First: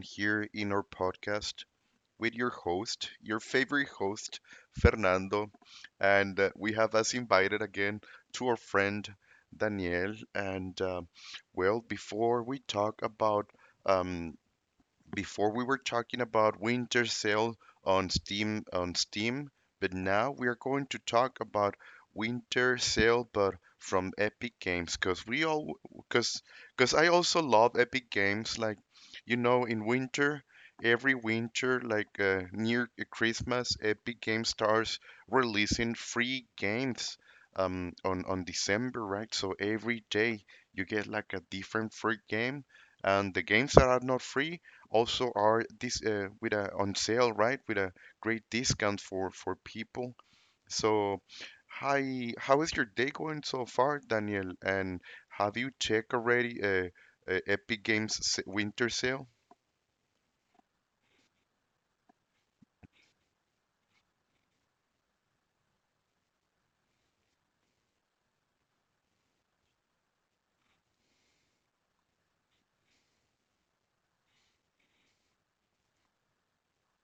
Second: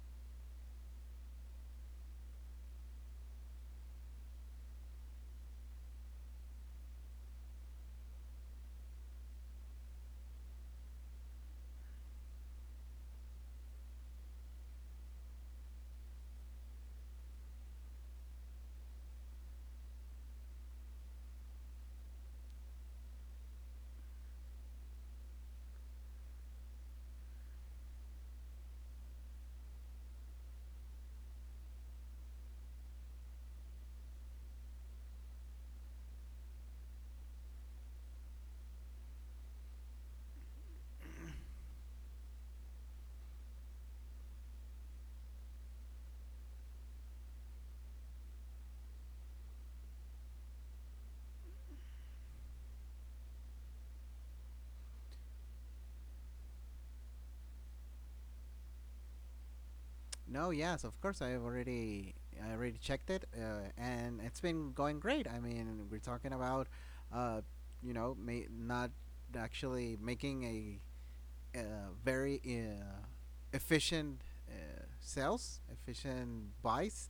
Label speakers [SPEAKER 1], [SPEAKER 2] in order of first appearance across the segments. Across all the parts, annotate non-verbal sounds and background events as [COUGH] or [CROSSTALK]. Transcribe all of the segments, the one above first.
[SPEAKER 1] here in our podcast with your host, your favorite host, Fernando. And We have us invited again to our friend, Daniel. Before we talk about um, before we were talking about winter sale on Steam, but now we are going to talk about winter sale but from Epic Games cuz we all cuz cuz I also love Epic Games. Like you know, in winter, every winter, like near Christmas Epic Games starts releasing free games on December, right? So every day you get like a different free game, and the games that are not free also are this with a on sale, right? With a great discount for people. So hi, how is your day going so far, Daniel? And have you checked already Epic Games winter sale?
[SPEAKER 2] No, yes, of course. I already checked it, and it's been going great. I mean, we're talking about, uh, not actually making a uh, very efficient uh, sales, efficient buys,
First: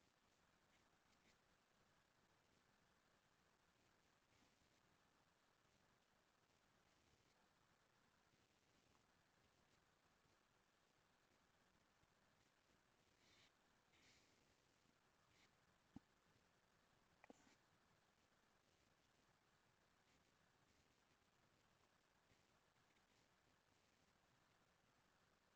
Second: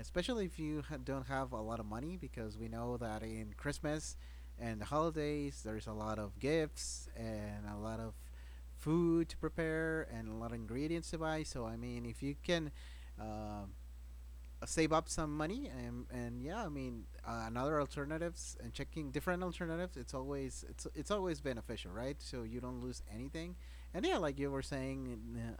[SPEAKER 2] especially if you don't have a lot of money, because we know that in Christmas and the holidays, there's a lot of gifts and a lot of food to prepare and a lot of ingredients to buy. So, I mean, if you can um save up some money. And yeah, I mean, another alternatives and checking different alternatives, it's always beneficial, right? So you don't lose anything. And yeah, like you were saying, uh,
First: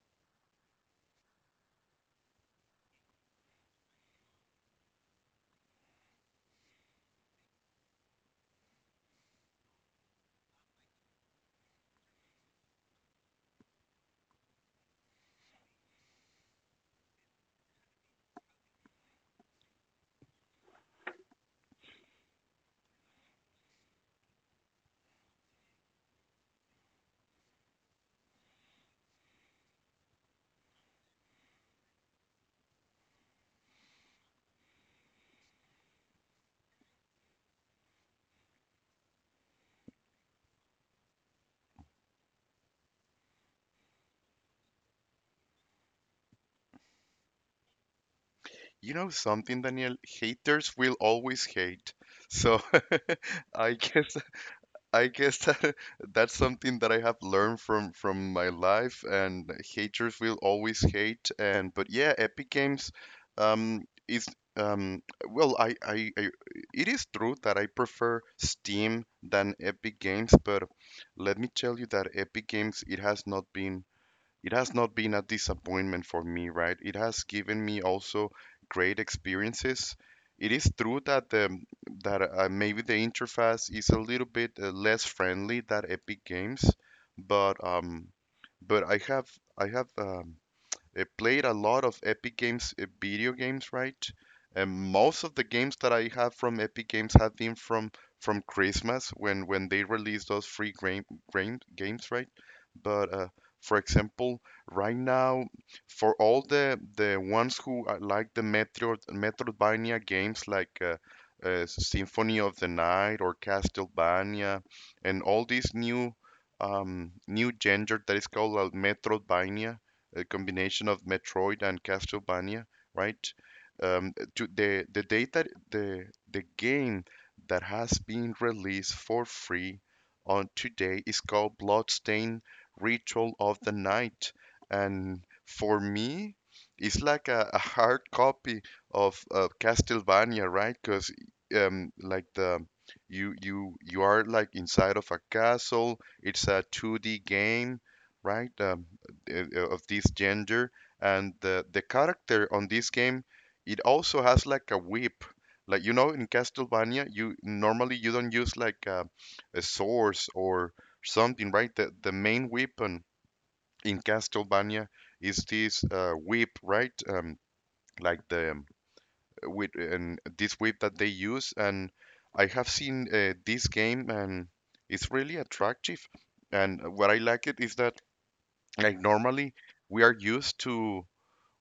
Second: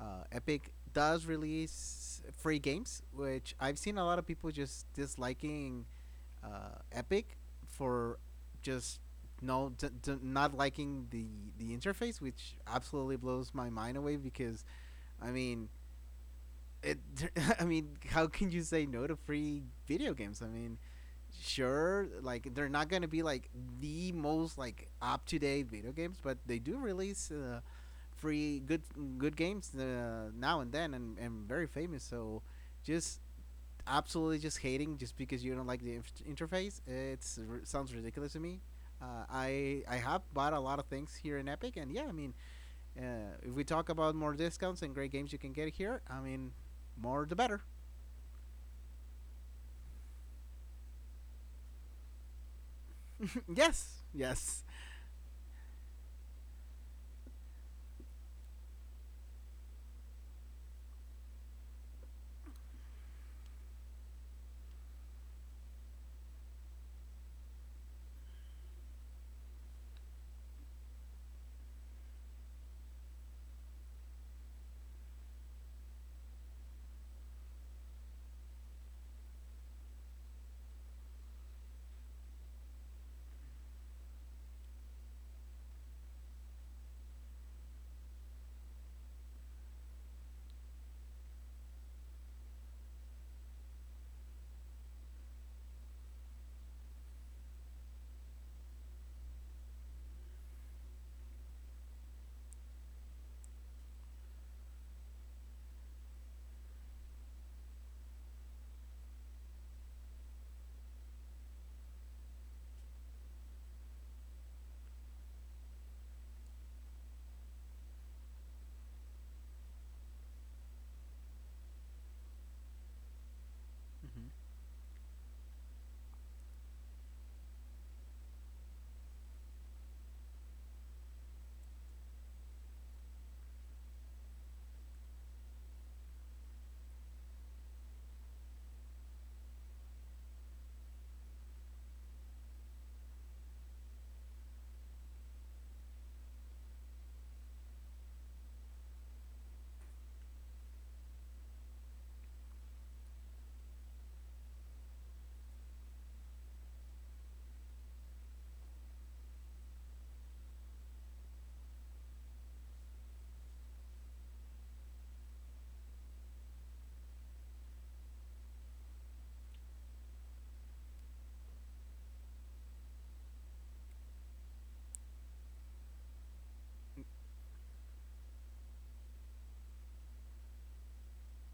[SPEAKER 2] uh, Epic does release free games, which I've seen a lot of people just disliking Epic for just not liking the interface, which absolutely blows my mind away because I mean, it, [LAUGHS] I mean, how can you say no to free video games? I mean, sure, like they're not gonna be like the most like up to date video games, but they do release free good good games now and then, and very famous. So, just absolutely just hating just because you don't like the interface, it's r- sounds ridiculous to me. I have bought a lot of things here in Epic, and yeah, I mean, if we talk about more discounts and great games you can get here, I mean, more the better.
[SPEAKER 1] You know something, Daniel? Haters will always hate. So [LAUGHS]
[SPEAKER 2] [LAUGHS]
[SPEAKER 1] I
[SPEAKER 2] Yes,
[SPEAKER 1] guess
[SPEAKER 2] yes,
[SPEAKER 1] that [LAUGHS] that's something that I have learned from my life, and haters will always hate. And but yeah, Epic Games, um, is, um, well, I it is true that I prefer Steam than Epic Games, but let me tell you that Epic Games, it has not been a disappointment for me, right? It has given me also great experiences. It is true that the that maybe the interface is a little bit less friendly than Epic Games, but but I have I have, I played a lot of Epic Games video games, right? And most of the games that I have from Epic Games have been from Christmas when they released those free game, game games, right? But For example, right now, for all the ones who like the Metroidvania games, like Symphony of the Night or Castlevania and all these new genre that is called Metroidvania, a combination of Metroid and Castlevania, right?
[SPEAKER 2] mm-hmm.
[SPEAKER 1] To the data the game that has been released for free on today is called Bloodstained Ritual of the Night, and for me, it's like a hard copy of Castlevania, right? Because like the you are like inside of a castle. It's a 2D game, right? Of this gender, and the character on this game, it also has like a whip. Like you know, in Castlevania, you normally you don't use like a sword or something, right? The main weapon in Castlevania is this whip, right? Like the With and this whip that they use. And I have seen this game and it's really attractive. And what I like it is that, like, normally we are used to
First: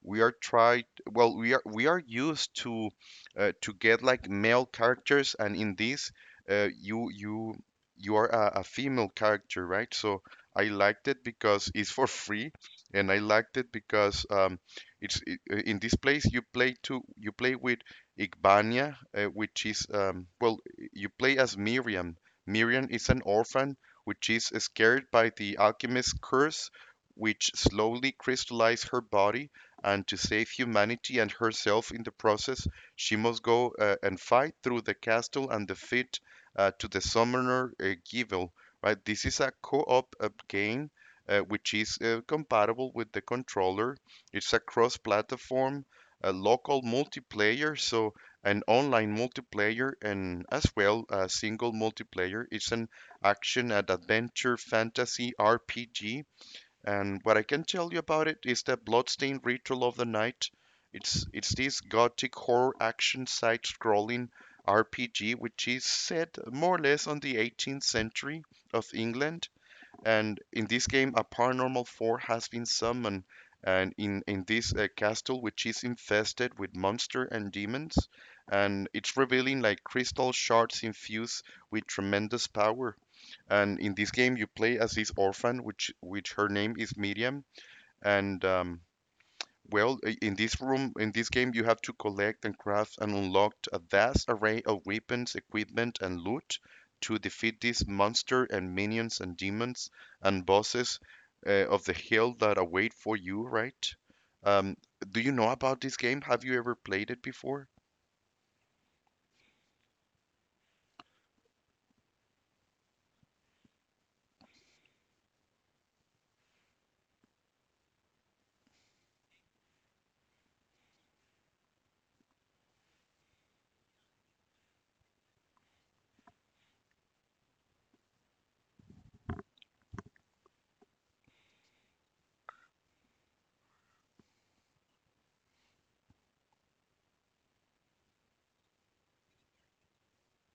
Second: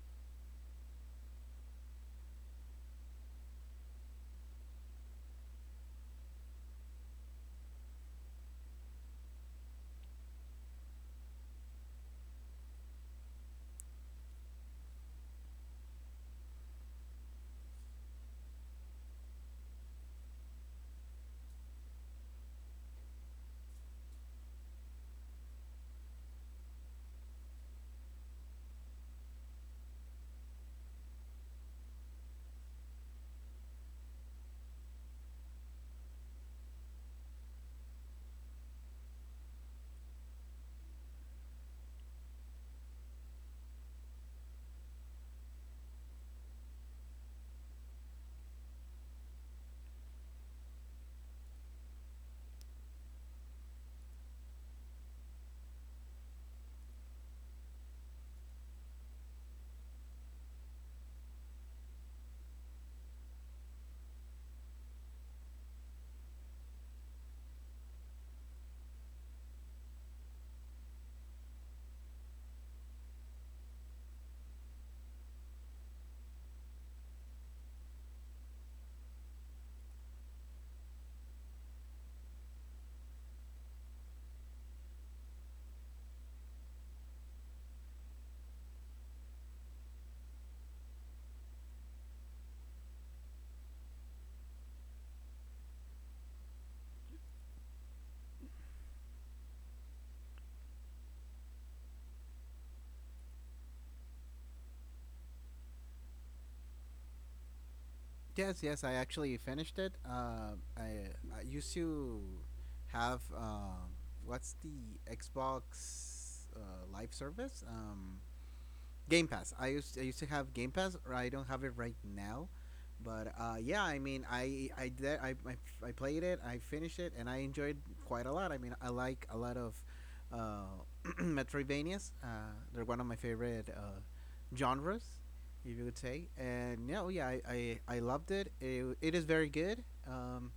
[SPEAKER 1] we are tried well we are used to get like male characters, and in this uh, you you you are a female character, right? So I liked it because it's for free, and I liked it because it's I in this place you play with Igbania, which is well you play as Miriam. Miriam is an orphan which is scared by the alchemist's curse, which slowly crystallized her body, and to save humanity and herself in the process, she must go and fight through the castle and defeat to the summoner, Givil. Right, this is a co-op game which is compatible with the controller. It's a cross-platform, a local multiplayer, so an online multiplayer, and as well a single multiplayer. It's an action and adventure fantasy RPG. And what I can tell you about it is the Bloodstained Ritual of the Night. It's this gothic horror action side scrolling RPG which is set more or less on the 18th century of England. And in this game, a paranormal force has been summoned, and in this castle, which is infested with monsters and demons, and it's revealing like crystal shards infused with tremendous power. And in this game, you play as this orphan, which her name is Miriam. And um, in this room, in this game, you have to collect and craft and unlock a vast array of weapons, equipment, and loot to defeat these monster and minions and demons and bosses of the hill that await for you, right? Um, do you know about this game? Have you ever played it before?
[SPEAKER 2] Yes, yes. I actually finished it. I used to have what's the Xbox live service? Game Pass. I used to have Game Pass, or I don't have it right now, but yeah, I mean, I played it. I finished it, and I enjoyed quite a lot. I mean, I like a lot of uh, [CLEARS THROAT] Metroidvanias. They're one of my favorite genres, if you would say. And no, yeah, I loved it. It is very good. Um,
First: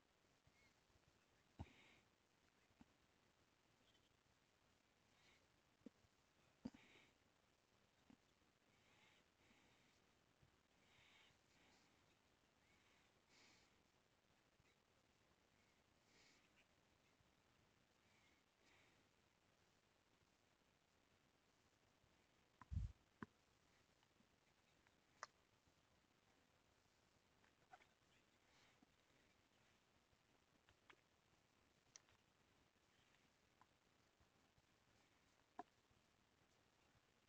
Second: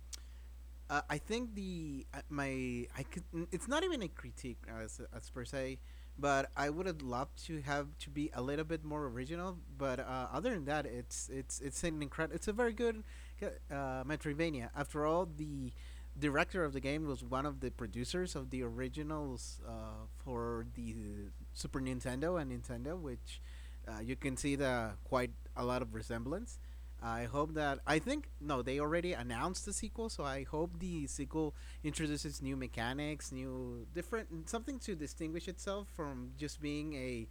[SPEAKER 2] uh, I think the my I could it's not even a critique as per se, but I would have loved to have to be a little bit more original. But other than that, it's an incredible, it's a very good Metroidvania. After all, the director of the game was one of the producers of the originals for the Super Nintendo and Nintendo, which you can see the quite a lot of resemblance. I hope that I think no, they already announced the sequel, so I hope the sequel introduces new mechanics, new different something to distinguish itself from just being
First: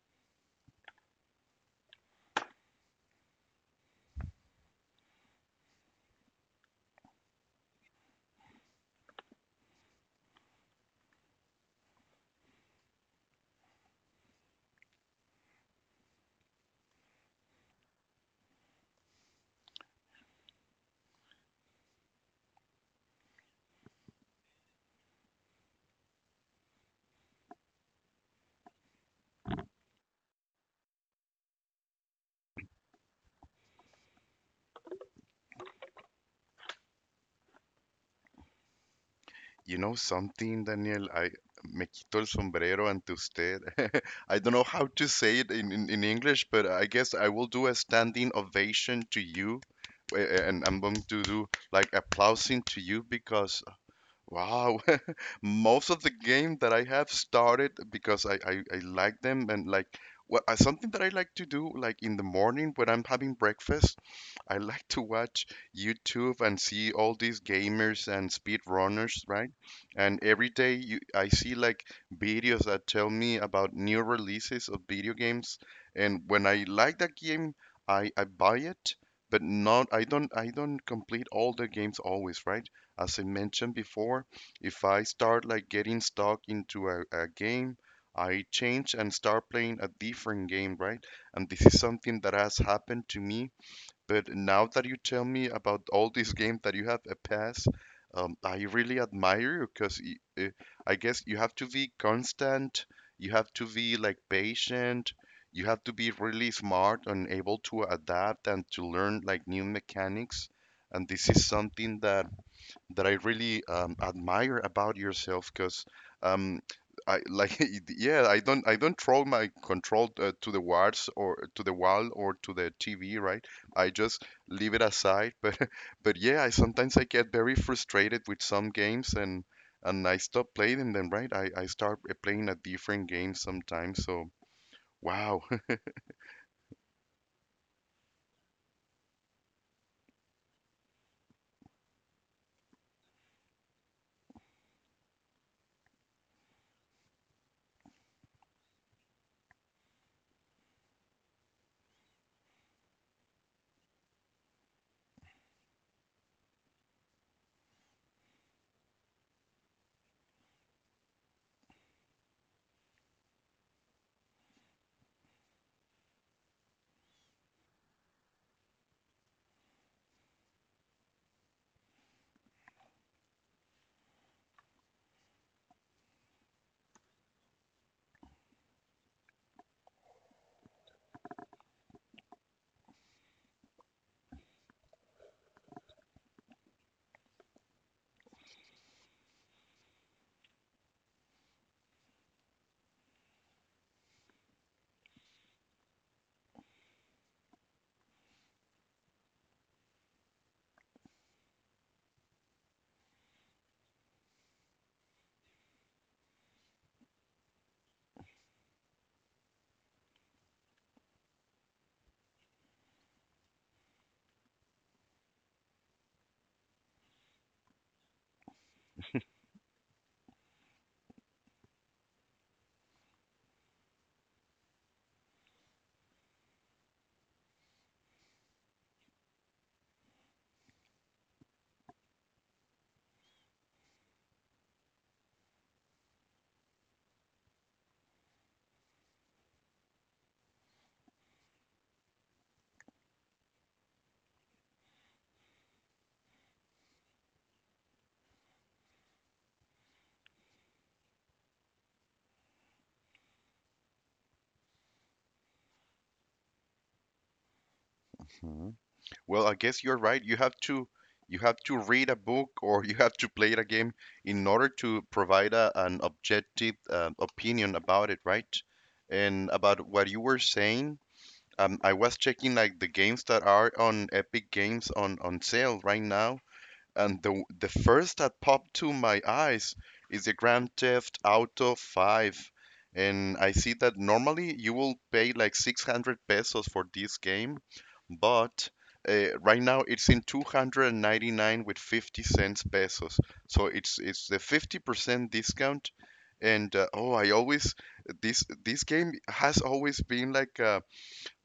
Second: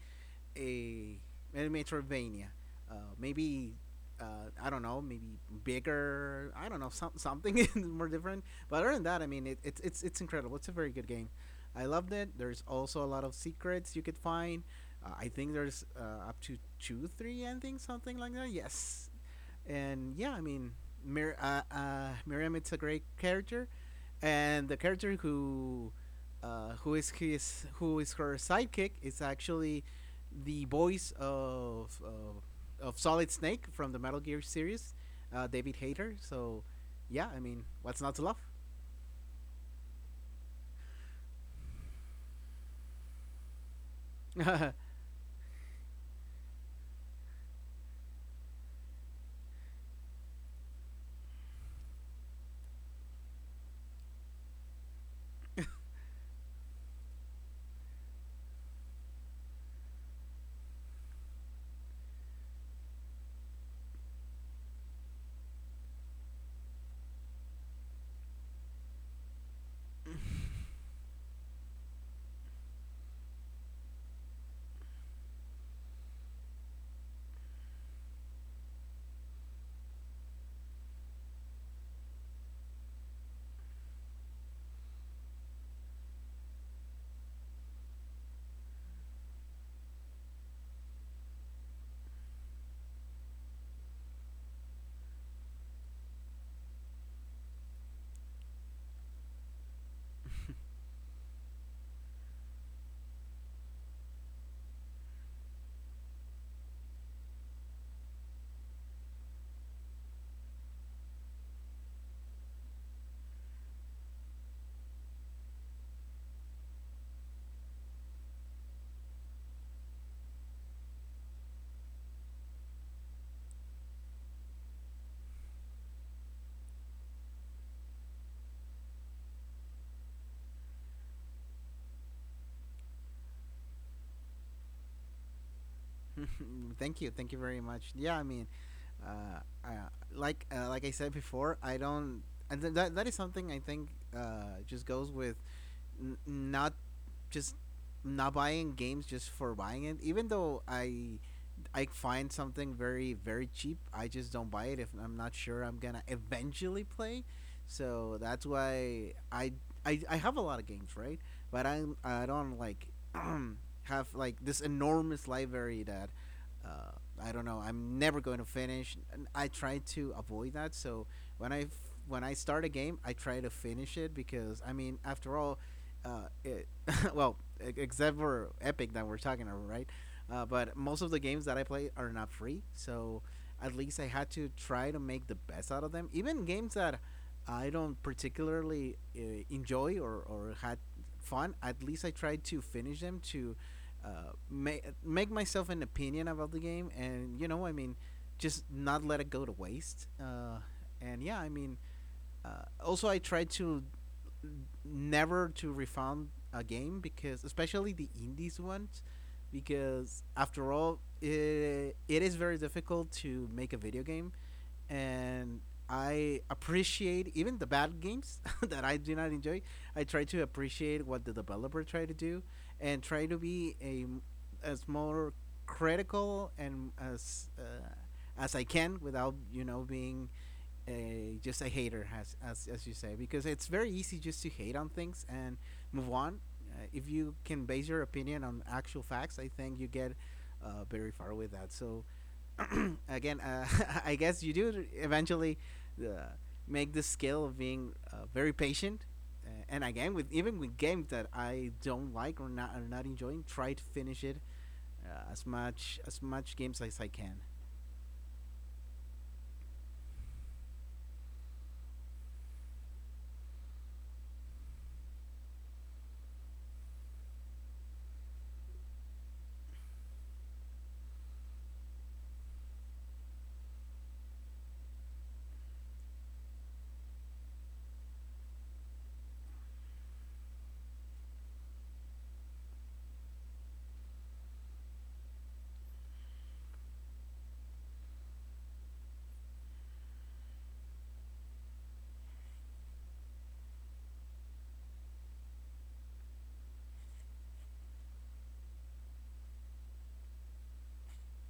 [SPEAKER 2] a a Metroidvania. Maybe I don't know, maybe bigger. I don't know, something [LAUGHS] more different. But other than that, I mean, it's incredible. It's a very good game. I loved it. There's also a lot of secrets you could find. I think there's up to two, three endings, something like that. Yes, and yeah, I mean, Miriam, it's a great character, and the character who is his who is her sidekick is actually the voice of Solid Snake from the Metal Gear series, David Hayter. So yeah, I mean, what's not to love?
[SPEAKER 1] You know something, Daniel? I me quito el sombrero ante usted. [LAUGHS] I don't know how
[SPEAKER 2] [LAUGHS]
[SPEAKER 1] to say it in, in English, but I guess I will do a standing ovation to you. And I'm going to do like applauding to you because wow, [LAUGHS] most of the game that I have started because I like them, and like, well, something that I like to do, like in the morning when I'm having breakfast, I like to watch YouTube and see all these gamers and speedrunners, right? And every day I see like videos that tell me about new releases of video games. And when I like that game, I buy it, but not I don't, complete all the games always, right? As I mentioned before, if I start like getting stuck into a game, I change and start playing a different game, right? And this is something that has happened to me. But now that you tell me about all these games that you have a pass, I really admire you because I guess you have to be constant, you have to be like patient, you have to be really smart and able to adapt and to learn like new mechanics. And this is something that I really admire about yourself because, um, I like, [LAUGHS] yeah, I don't, throw my control to the walls or to the wall or to the TV, right? I just leave it aside. [LAUGHS] But yeah, I sometimes I get very frustrated with some games, and I stop playing them, right? I start playing a different game sometimes, so wow.
[SPEAKER 2] [LAUGHS] Thank you, thank you very much. Yeah, I mean, uh, uh, like I said before, I don't, and th- that that is something I think just goes with not just not buying games just for buying it. Even though I find something very very cheap, I just don't buy it if I'm not sure I'm gonna eventually play. So that's why I have a lot of games, right? But I don't like [CLEARS THROAT] have like this enormous library that uh, I don't know I'm never going to finish. And I try to avoid that. So when I f- when I start a game, I try to finish it because I mean after all, uh, it, [LAUGHS] well, except for Epic that we're talking about, right? But most of the games that I play are not free, so at least I had to try to make the best out of them. Even games that I don't particularly enjoy or had fun, at least I tried to finish them to uh, make make myself an opinion about the game, and you know, I mean, just not let it go to waste. And yeah, I mean, also I tried to never to refund a game because especially the indies ones because after all it, it is very difficult to make a video game, and I appreciate even the bad games [LAUGHS] that I do not enjoy. I try to appreciate what the developer try to do and try to be a as more critical and as I can without you know being a just a hater, as you say, because it's very easy just to hate on things and move on. If you can base your opinion on actual facts, I think you get very far with that. So [CLEARS THROAT] again, [LAUGHS] I guess you do eventually uh, make the skill of being very patient. And again, with even with games that I don't like or not are not enjoying, try to finish it as much games as I can.
[SPEAKER 1] [LAUGHS] Well, I guess you're right. You have to, read a book or you have to play the game in order to provide a, an objective opinion about it, right? And about what you were saying, I was checking like the games that are on Epic Games on sale right now, and the first that popped to my eyes is the Grand Theft Auto 5. And I see that normally you will pay like 600 pesos for this game, but right now it's in 299 with 50 cents pesos. So it's the 50% discount. And Oh, I always, this game has always been like a,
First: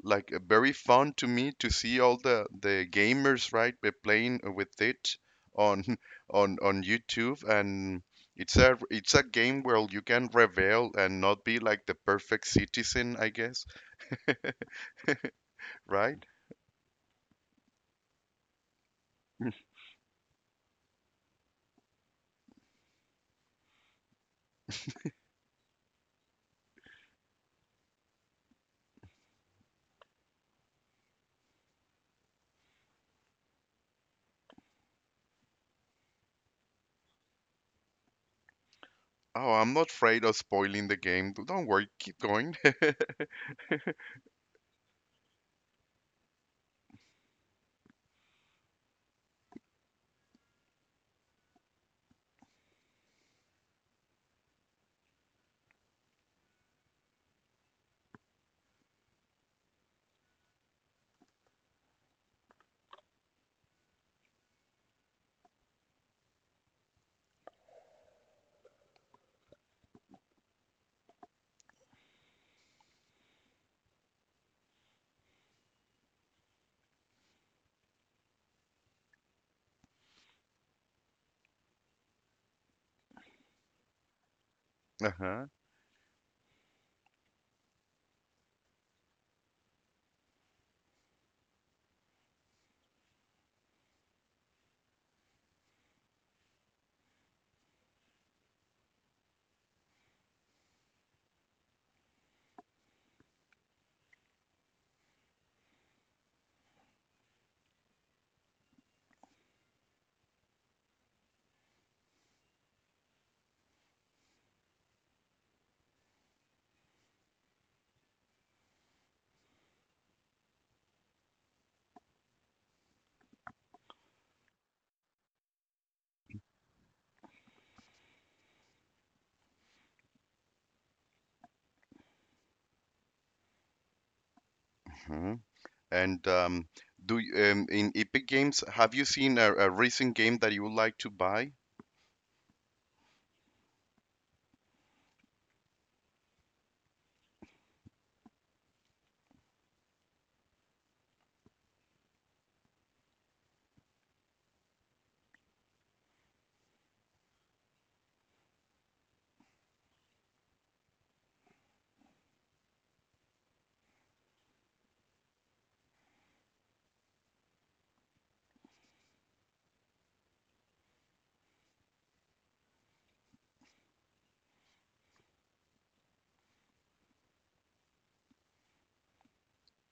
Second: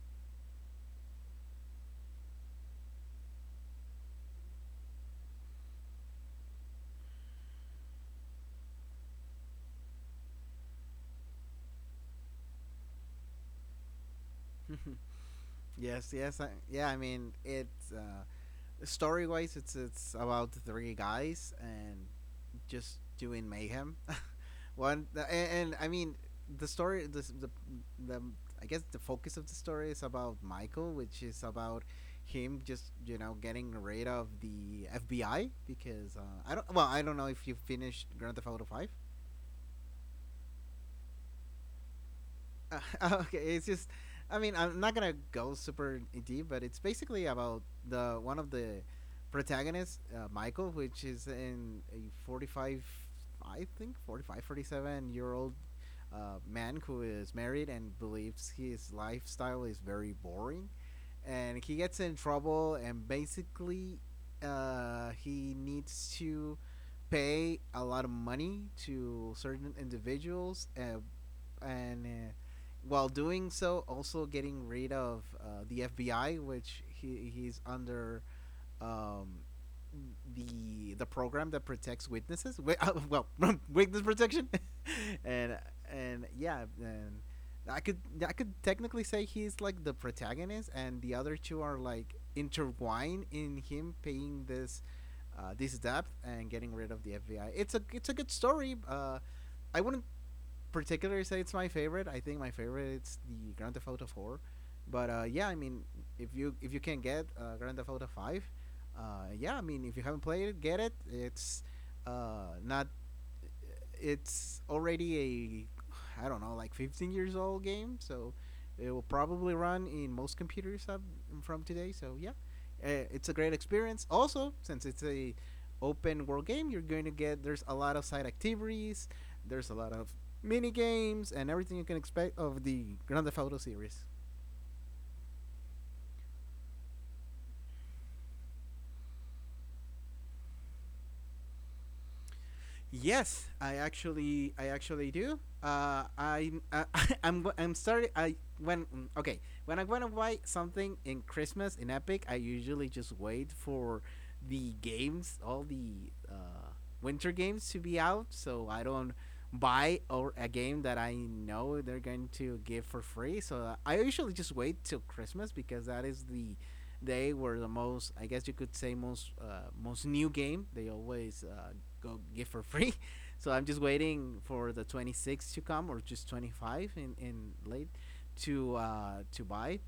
[SPEAKER 1] like very fun to me to see all the gamers, right, be playing with it on [LAUGHS] on YouTube. And it's a, it's a game where you can rebel and not be like the perfect citizen, I guess,
[SPEAKER 2] [LAUGHS] Yes,
[SPEAKER 1] right?
[SPEAKER 2] yes, I,
[SPEAKER 1] [LAUGHS]
[SPEAKER 2] yeah. I mean, it's story
[SPEAKER 1] Mm.
[SPEAKER 2] wise, it's about three guys and just doing mayhem. [LAUGHS] And I mean, the story, the I guess the focus of the story is about Michael, which is about him just you know getting rid of the FBI because I don't know if you finished Grand Theft Auto Five.
[SPEAKER 1] Oh, I'm not afraid of spoiling the game, don't worry, keep going. [LAUGHS]
[SPEAKER 2] Uh, [LAUGHS] okay, it's just, I mean, I'm not gonna go super deep, but it's basically about the one of the protagonists, Michael, which is in a 45, I think 45, 47 year old man who is married and believes his lifestyle is very boring, and he gets in trouble, and basically, he needs to pay a lot of money to certain individuals, and while doing so, also getting rid of the FBI, which he's under um, the program that protects witnesses. Well, [LAUGHS] witness protection, [LAUGHS]
[SPEAKER 1] Uh-huh.
[SPEAKER 2] and and yeah, and I could I could technically say he's like the protagonist, and the other two are like intertwined in him paying this this debt and getting rid of the FBI. It's a good story. I wouldn't particularly say it's my favorite. I think my favorite is the Grand Theft Auto 4. But yeah, I mean, if you can get Grand Theft Auto 5, uh, yeah, I mean, if you haven't played it, get it. It's not. It's already a, I don't know, like 15 years old game, so it will probably run in most computers up from today. So yeah, it's a great experience. Also, since it's a open world game, you're going to get, there's a lot of side activities, there's a lot of mini games, and everything you can expect of the Grand Theft Auto series.
[SPEAKER 1] Mhm. And do in Epic Games have you seen a recent game that you would like to buy?
[SPEAKER 2] Yes, I actually do. [LAUGHS] I'm starting. Okay, when I'm gonna buy something in Christmas in Epic, I usually just wait for the games, all the winter games to be out, so I don't buy or a game that I know they're going to give for free. So I usually just wait till Christmas because that is the they were the most, I guess you could say, most new game they always go give for free [LAUGHS] so I'm just waiting for the 26 to come or just 25 in late to buy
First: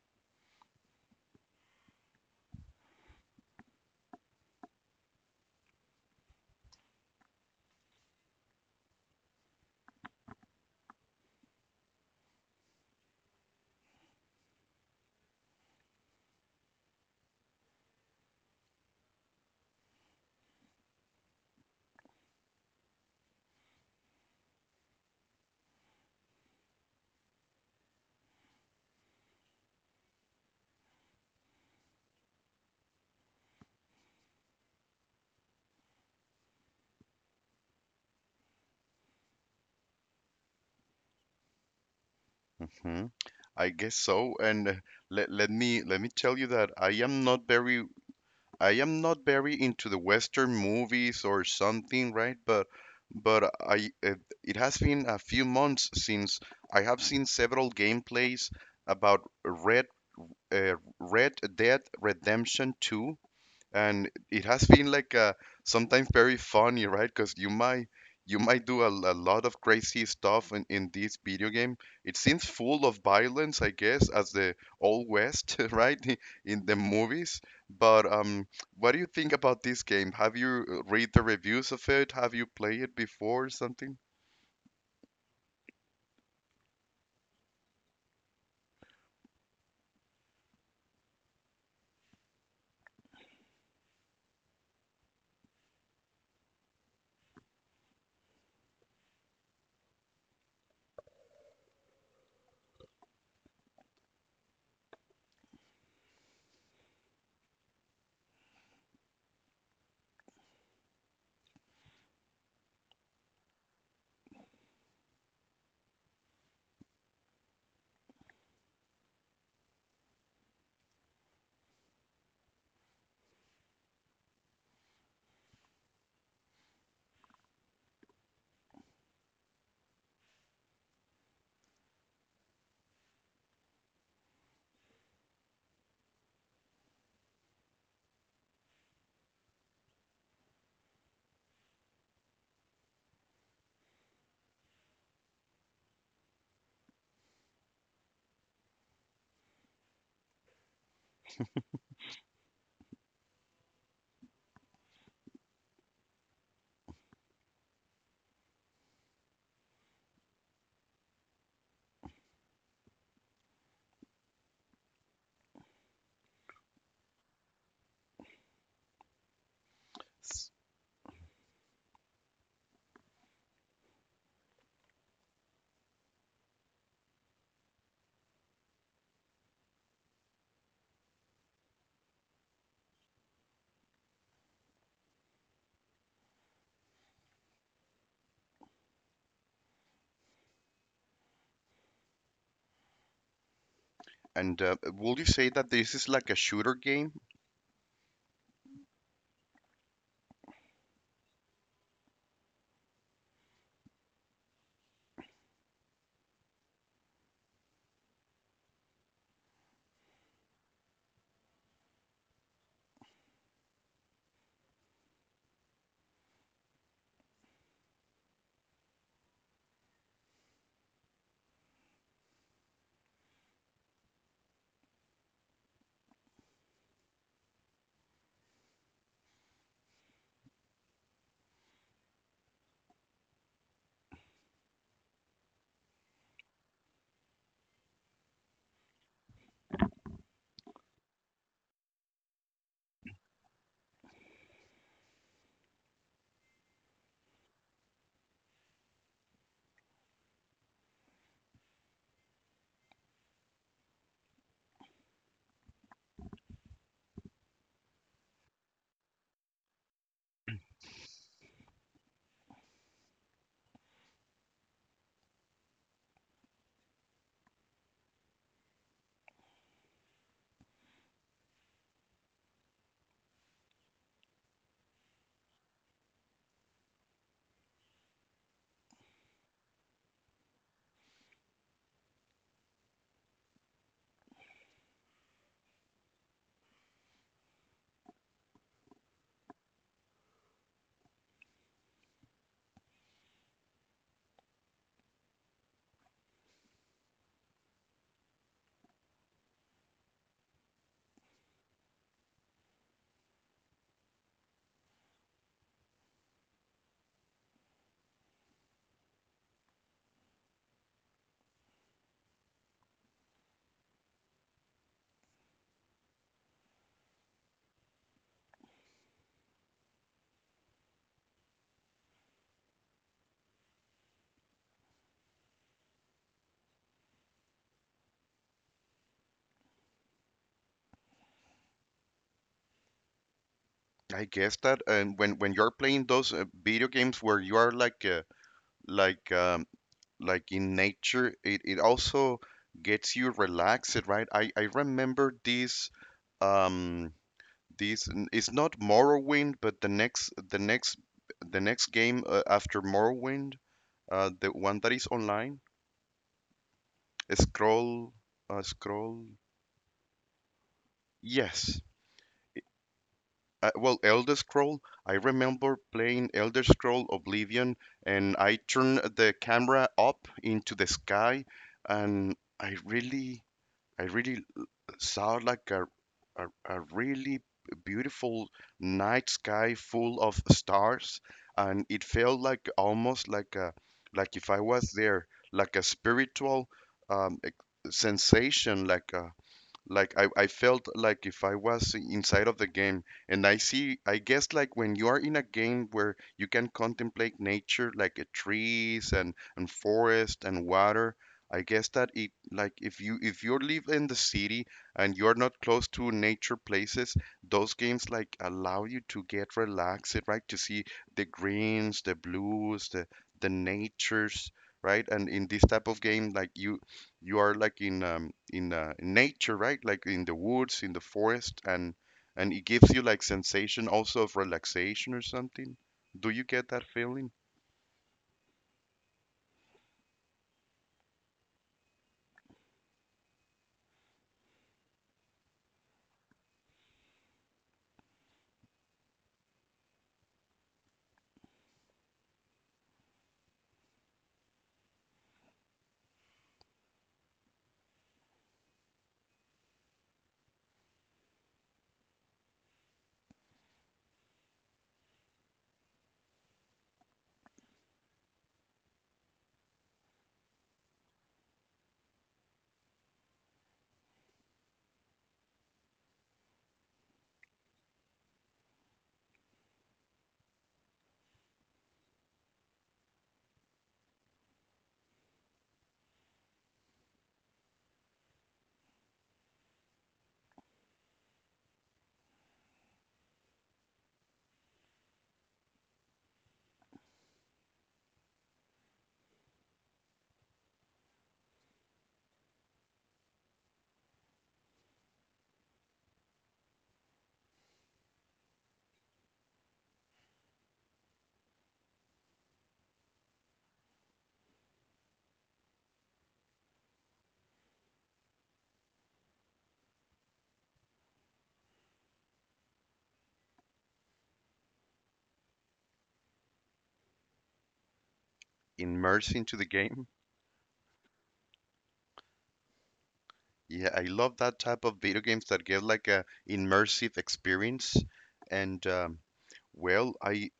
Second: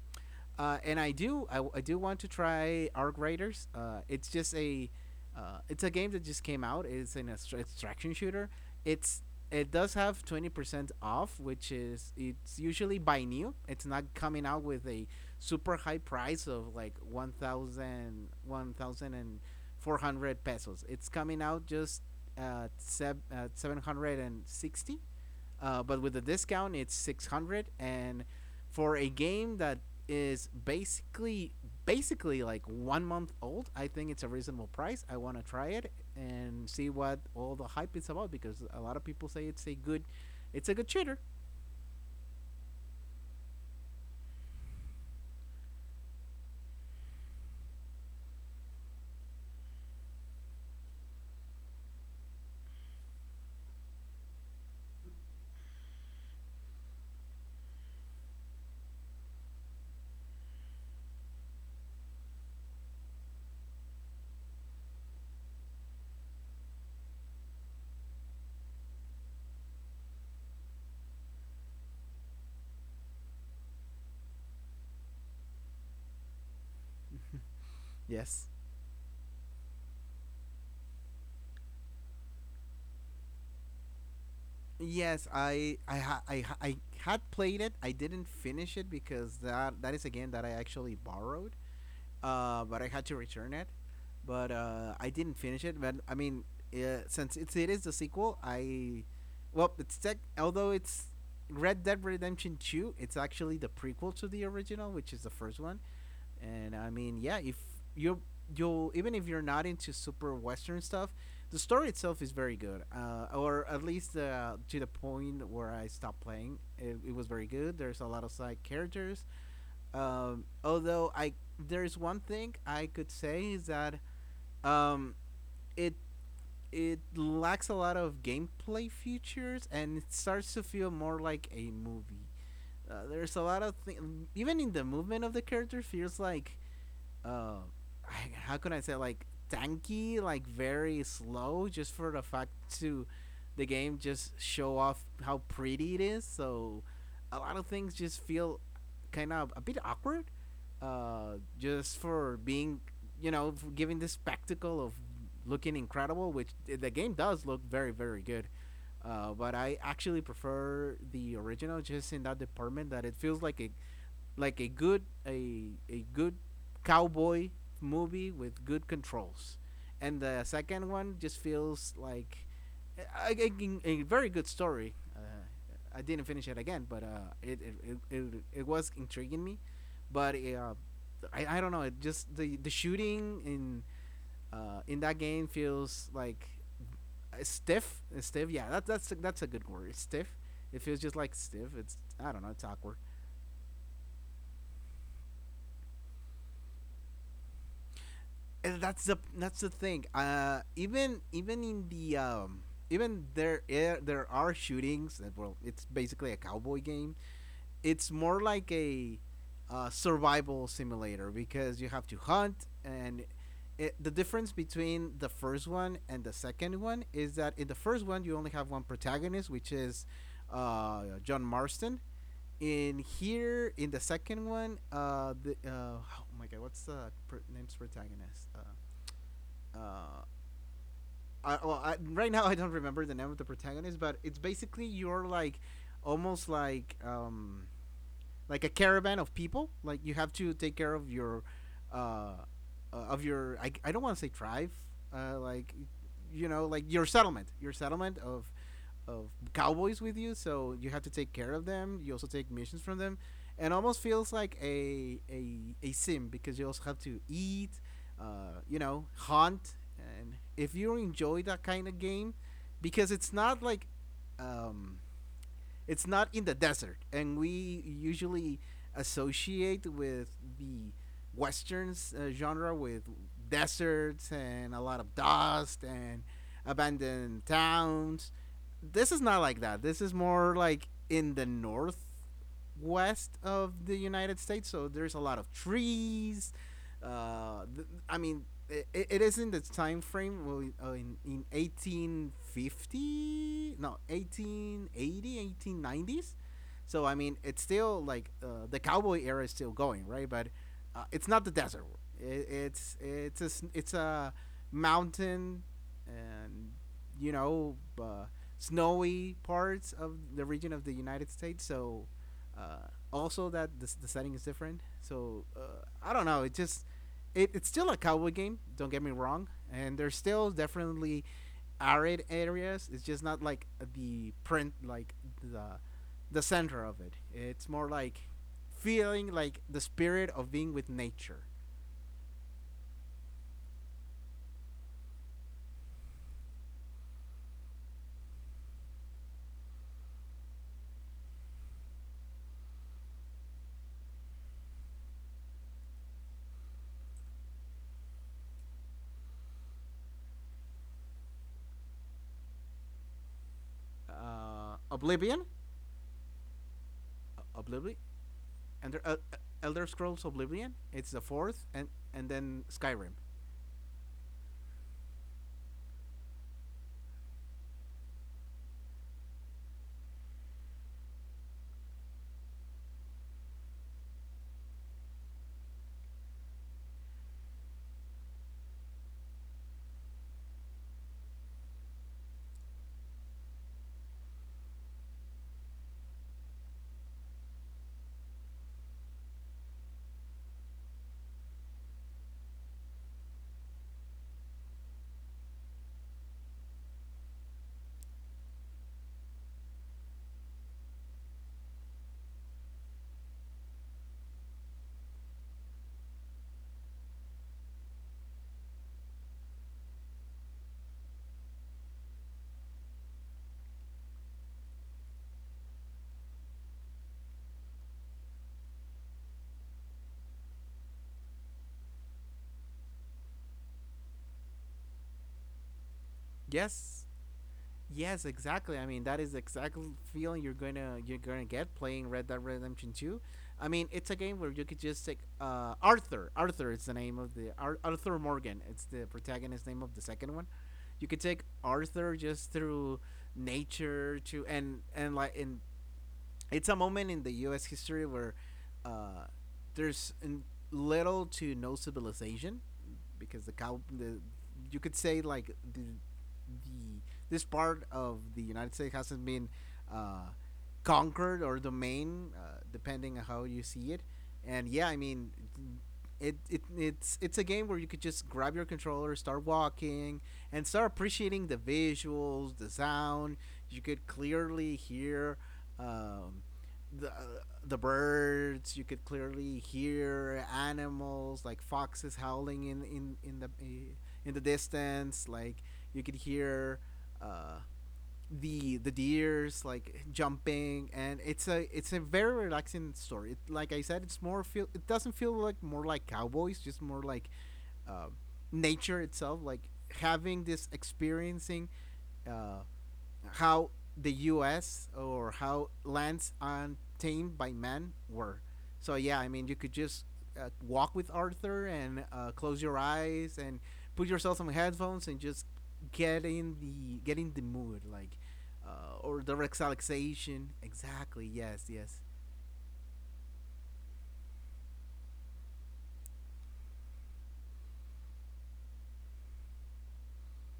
[SPEAKER 2] and I do, I do want to try Arc Raiders. It's just a, it's a game that just came out. It's an extraction shooter. It's it does have 20% off, which is it's usually by new. It's not coming out with a super high price of like one thousand one thousand and four hundred pesos. It's coming out just at 760 but with the discount, it's 600 and for a game that is basically like 1 month old, I think it's a reasonable price. I want to try it and see what all the hype is about because a lot of people say it's a good, it's a good shooter.
[SPEAKER 1] Hmm, I guess so. Let me tell you that I am not very into the Western movies or something, right? But I, it has been a few months since I have seen several gameplays about Red Dead Redemption 2, and it has been like, sometimes very funny, right? Because you might do a lot of crazy stuff in this video game. It seems full of violence, I guess, as the old west, [LAUGHS] right? [LAUGHS] In the movies. But
[SPEAKER 2] Yes.
[SPEAKER 1] what do you think about this game? Have you read the reviews of it? Have you played it before or something?
[SPEAKER 2] Yes, I had played it. I didn't finish it because that is a game that I actually borrowed, but I had to return it. But I didn't finish it. But I mean, since it is the sequel, I, well, it's tech. Although it's Red Dead Redemption Two, it's actually the prequel to the original, which is the first one. And I mean, yeah, if you you even if you're not into super western stuff, the story itself is very good, or at least to the point where I stopped playing. It was very good. There's a lot of side characters. Um, although I, there's one thing I could say is that um, it it lacks a lot of gameplay features, and it starts to feel more like a movie. There's a lot of things, even in the movement of the character feels like uh how can I say, like, tanky, like very slow, just for the fact to the game just show off how pretty it is. So a lot of things just feel kind of a bit awkward, just for being for giving this spectacle of looking incredible, which the game does look very very good. But I actually prefer the original just in that department that it feels like it like a good a good cowboy movie with good controls, and the
[SPEAKER 1] S-
[SPEAKER 2] second one just feels like a very good story. I didn't finish it again, but it was intriguing me, but I don't know. It just the shooting in that game feels like stiff, stiff. Yeah, that's a good word. It's stiff. It feels just like stiff. It's I don't know. It's awkward.
[SPEAKER 1] And will you say that this is like a shooter game?
[SPEAKER 2] And that's the thing. Even in the, even there, there are shootings. That, well, it's basically a cowboy game. It's more like a survival simulator because you have to hunt and. The difference between the first one and the second one is that in the first one you only have one protagonist, which is John Marston. In here, in the second one, the oh my god, what's the name's protagonist? Uh, well, right now I don't remember the name of the protagonist, but it's basically you're like almost like a caravan of people. Like you have to take care of uh, of your. I don't want to say tribe. Like, like your settlement of cowboys with you. So you have to take care of them. You also take missions from them, and almost feels like a sim because you also have to eat, hunt. And if you enjoy that kind of game, because it's not like, um, it's not in the desert, and we usually associate with the westerns genre with deserts and a lot of dust and abandoned towns. This is not like that. This is more like in the northwest of the United States, so there's a lot of trees, I mean, it is in the time frame, well, in 1850, no, 1880, 1890s. So, I mean, it's still like the cowboy era is still going, right? But it's not the desert. It, it's it's a it's a mountain, and you know, uh, snowy parts of the region of the United States. So also that the setting is different. So I don't know. It just it's still a cowboy game. Don't get me wrong. And there's still definitely arid areas. It's just not like the print, like the the center of it. It's more like feeling like the spirit of being with nature.
[SPEAKER 1] I guess that. And when you're playing those video games where you are like um, like in nature, it also gets you relaxed, right? I remember this um this, it's not Morrowind but the next game after Morrowind, the one that is
[SPEAKER 2] Oblivion.
[SPEAKER 1] online,
[SPEAKER 2] Oblivion.
[SPEAKER 1] scroll,
[SPEAKER 2] And
[SPEAKER 1] scroll.
[SPEAKER 2] Elder Scrolls Oblivion. It's the fourth,
[SPEAKER 1] Yes.
[SPEAKER 2] and then Skyrim.
[SPEAKER 1] Well, Elder Scroll. I remember playing Elder Scroll Oblivion, and I turned the camera up into the sky, and i really I really saw like a really beautiful night sky full of stars, and it felt like almost like a, like if I was there, like a spiritual sensation, like a, like I felt like if I was inside of the game. And I see, I guess, like when you are in a game where you can contemplate nature like trees and forest and water. I guess that it, like, if you live in the city and you're not close to nature places, those games like allow you to get relaxed, right, to see the greens, the blues, the natures, right? And in this type of game, like, you are like in, in nature, right? Like in the woods, in the forest, and it gives you like sensation also of relaxation or something. Do you get that
[SPEAKER 2] Yes,
[SPEAKER 1] feeling?
[SPEAKER 2] yes, exactly. I mean, that is the exact feeling you're gonna get playing Red Dead Redemption Two. I mean, it's a game where you could just take Arthur. Arthur is the name of the Arthur Morgan. It's the protagonist name of the second one. You could take Arthur just through nature to and like in, it's a moment in the U.S. history where uh, there's little to no civilization because the cow the you could say, like, the this part of the United States hasn't been uh, conquered or domain, depending on how you see it. And yeah, I mean, it's a game where you could just grab your controller, start walking, and start appreciating the visuals, the sound. You could clearly hear um, the uh, the birds. You could clearly hear animals like foxes howling in the distance, like you could hear uh the deers, like, jumping. And it's a very relaxing story. Like I said, it's more feel it doesn't feel like, more like cowboys, just more like uh, nature itself, like having this, experiencing, uh how the U.S. or how lands untamed by man were. So yeah, I mean, you could just walk with Arthur and close your eyes and put yourself some headphones and just get in the mood, like or the
[SPEAKER 1] Immersed into the game?
[SPEAKER 2] relaxation. Exactly. Yes. Yes.
[SPEAKER 1] Yeah, I love that type of video games that give like a immersive experience, and well,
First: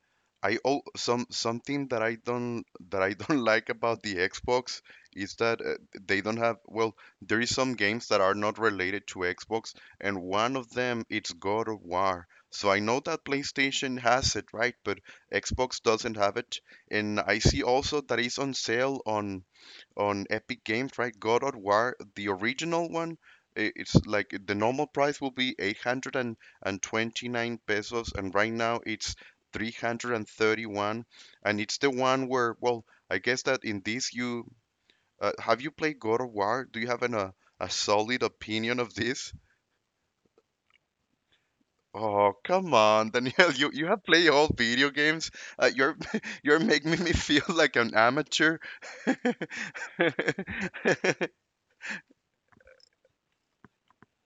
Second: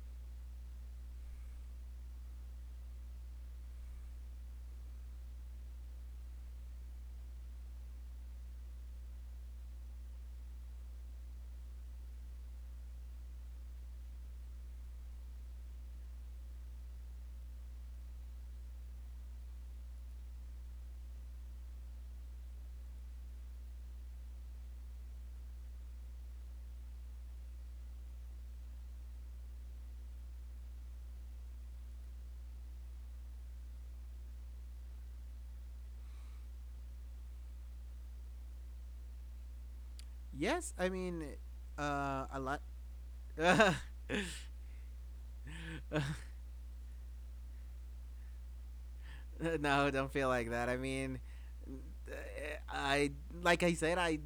[SPEAKER 1] I oh, something that I don't, [LAUGHS] like about the Xbox is that they don't have, well, there is some games that are not related to Xbox, and one of them it's God of War. So I know that PlayStation has it, right? But Xbox doesn't have it. And I see also that it's on sale on Epic Games, right? God of War, the original one, it's like the normal price will be 829 pesos, and right now it's 331. And it's the one where, well, I guess that in this you have you played God of War? Do you have a solid opinion of this?
[SPEAKER 2] Yes. I mean,
[SPEAKER 1] Oh,
[SPEAKER 2] a lot.
[SPEAKER 1] come on, Daniel, [LAUGHS] you have played all video games. You're
[SPEAKER 2] [LAUGHS]
[SPEAKER 1] [LAUGHS] you're making me [LAUGHS] feel like an amateur.
[SPEAKER 2] [LAUGHS] No, don't feel like that. I mean,
[SPEAKER 1] [LAUGHS]
[SPEAKER 2] I like I said, I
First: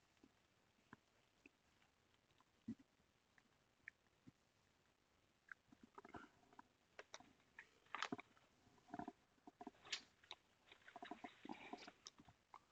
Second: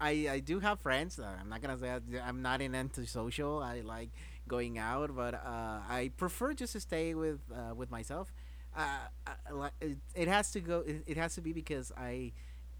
[SPEAKER 2] I I do have friends. I'm not gonna say I'm not an antisocial. I like going out, but I prefer just to stay with myself. Uh, it has to go. It has to be because I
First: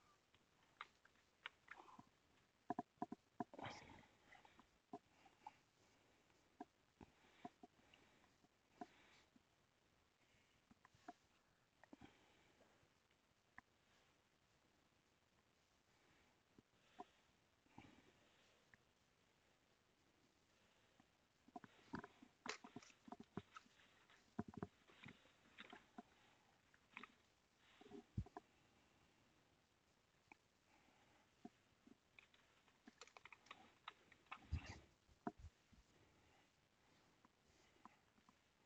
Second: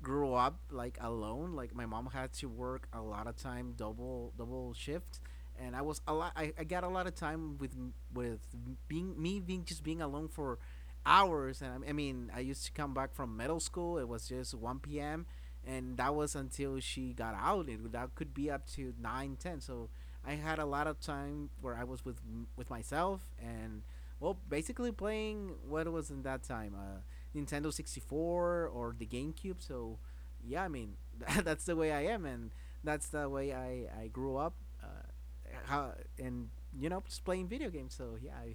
[SPEAKER 2] grew up like alone. Like my mom had to work a lot of time, double shifts, and I was a lot. I got a lot of time with being me, being, just being alone for hours. And I mean, I used to come back from middle school. It was just 1 p.m., and that was until she got out, that could be up to nine ten. So I had a lot of time where I was with myself, and, well, basically playing what was in that time, Nintendo 64 or the GameCube. So yeah, I mean, [LAUGHS] that's the way I am, and that's the way I grew up. How and You know, just playing video games. So yeah,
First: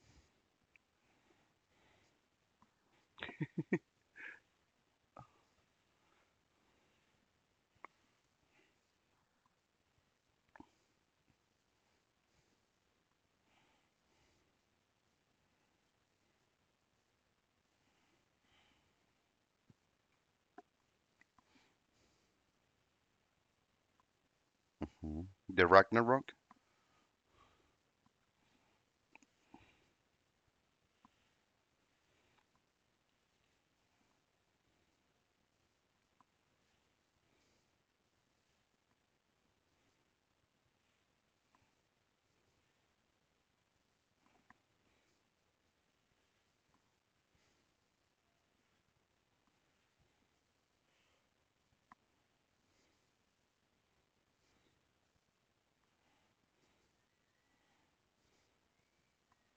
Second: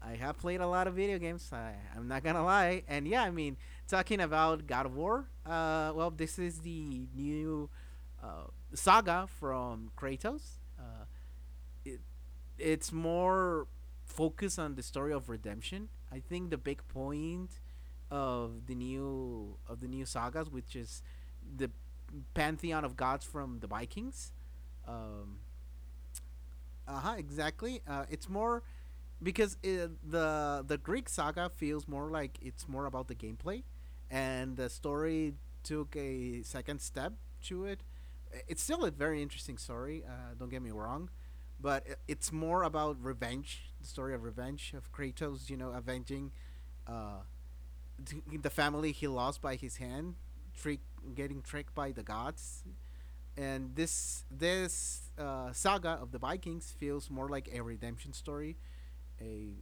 [SPEAKER 2] I have played a lot of video games. I'm not gonna lie, and yeah, I mean, talking about God of War. Well, this is the new uh, saga from Kratos. Uh, it, it's more focused on the story of redemption. I think the big point of the new sagas, which is the pantheon of gods from the Vikings.
[SPEAKER 1] Mm-hmm.
[SPEAKER 2] Um,
[SPEAKER 1] The Ragnarok.
[SPEAKER 2] uh huh. Exactly. It's more because the Greek saga feels more like it's more about the gameplay, and the story took a second step to it. It's still a very interesting story. Don't get me wrong, but it's more about revenge. The story of revenge of Kratos. Avenging uh, the family he lost by his hand, trick getting tricked by the gods. And this saga of the Vikings feels more like a redemption story, a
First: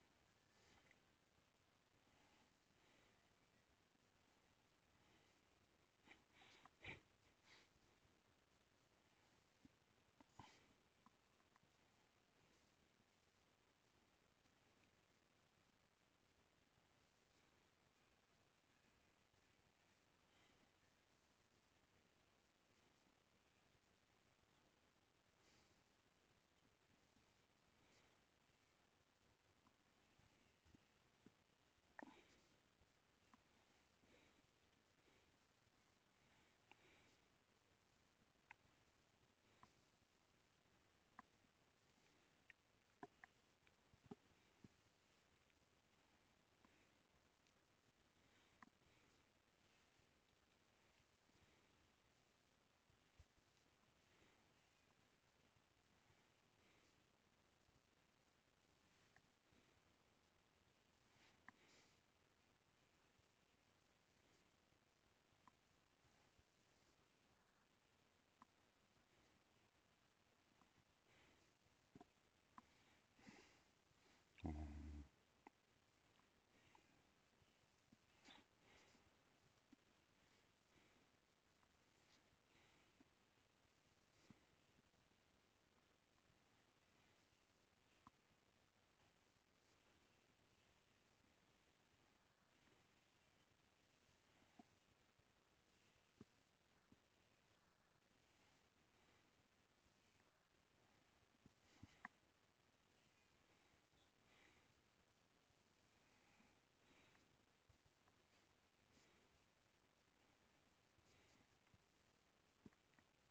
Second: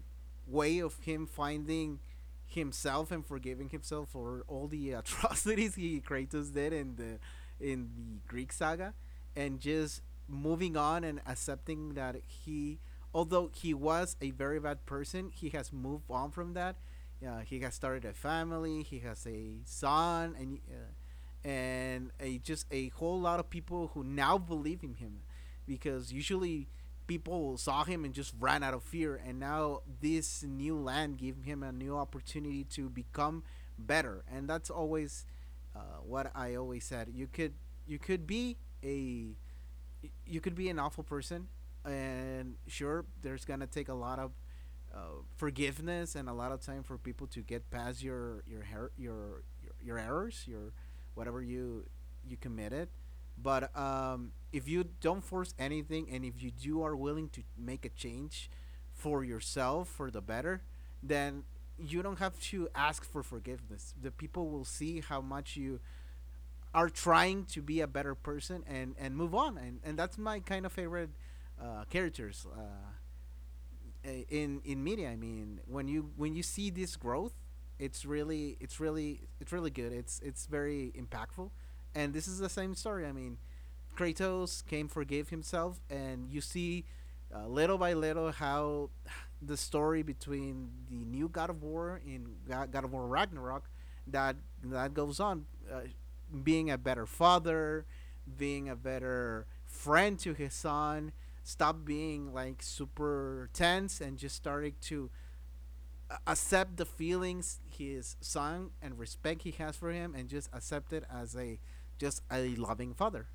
[SPEAKER 2] way of him finding himself and forgiving himself for all the [LAUGHS] atrocities he Kratos did in the Greek saga, and just moving on and accepting that, although he was a very bad person, he has moved on from that. He has started a family. He has a son, and a just a whole lot of people who now believe in him, because usually people saw him and just ran out of fear, and now this new land gave him a new opportunity to become better. And that's always what I always said. You could be a you could be an awful person, and sure, there's gonna take a lot of forgiveness and a lot of time for people to get past your errors, your whatever you committed. But if you don't force anything, and if you do are willing to make a change for yourself for the better, then you don't have to ask for forgiveness. The people will see how much you are trying to be a better person and move on. And that's my kind of favorite characters, in media. I mean, when you see this growth, it's really good. It's very impactful, and this is the same story. I mean, Kratos came forgave himself, and you see little by little how the story between the new God of War in God of War Ragnarok that that goes on, uh, being a better father, being a better friend to his son, stop being like super tense and just started to accept the feelings his son and respect he has for him and just accept it as a just a loving father.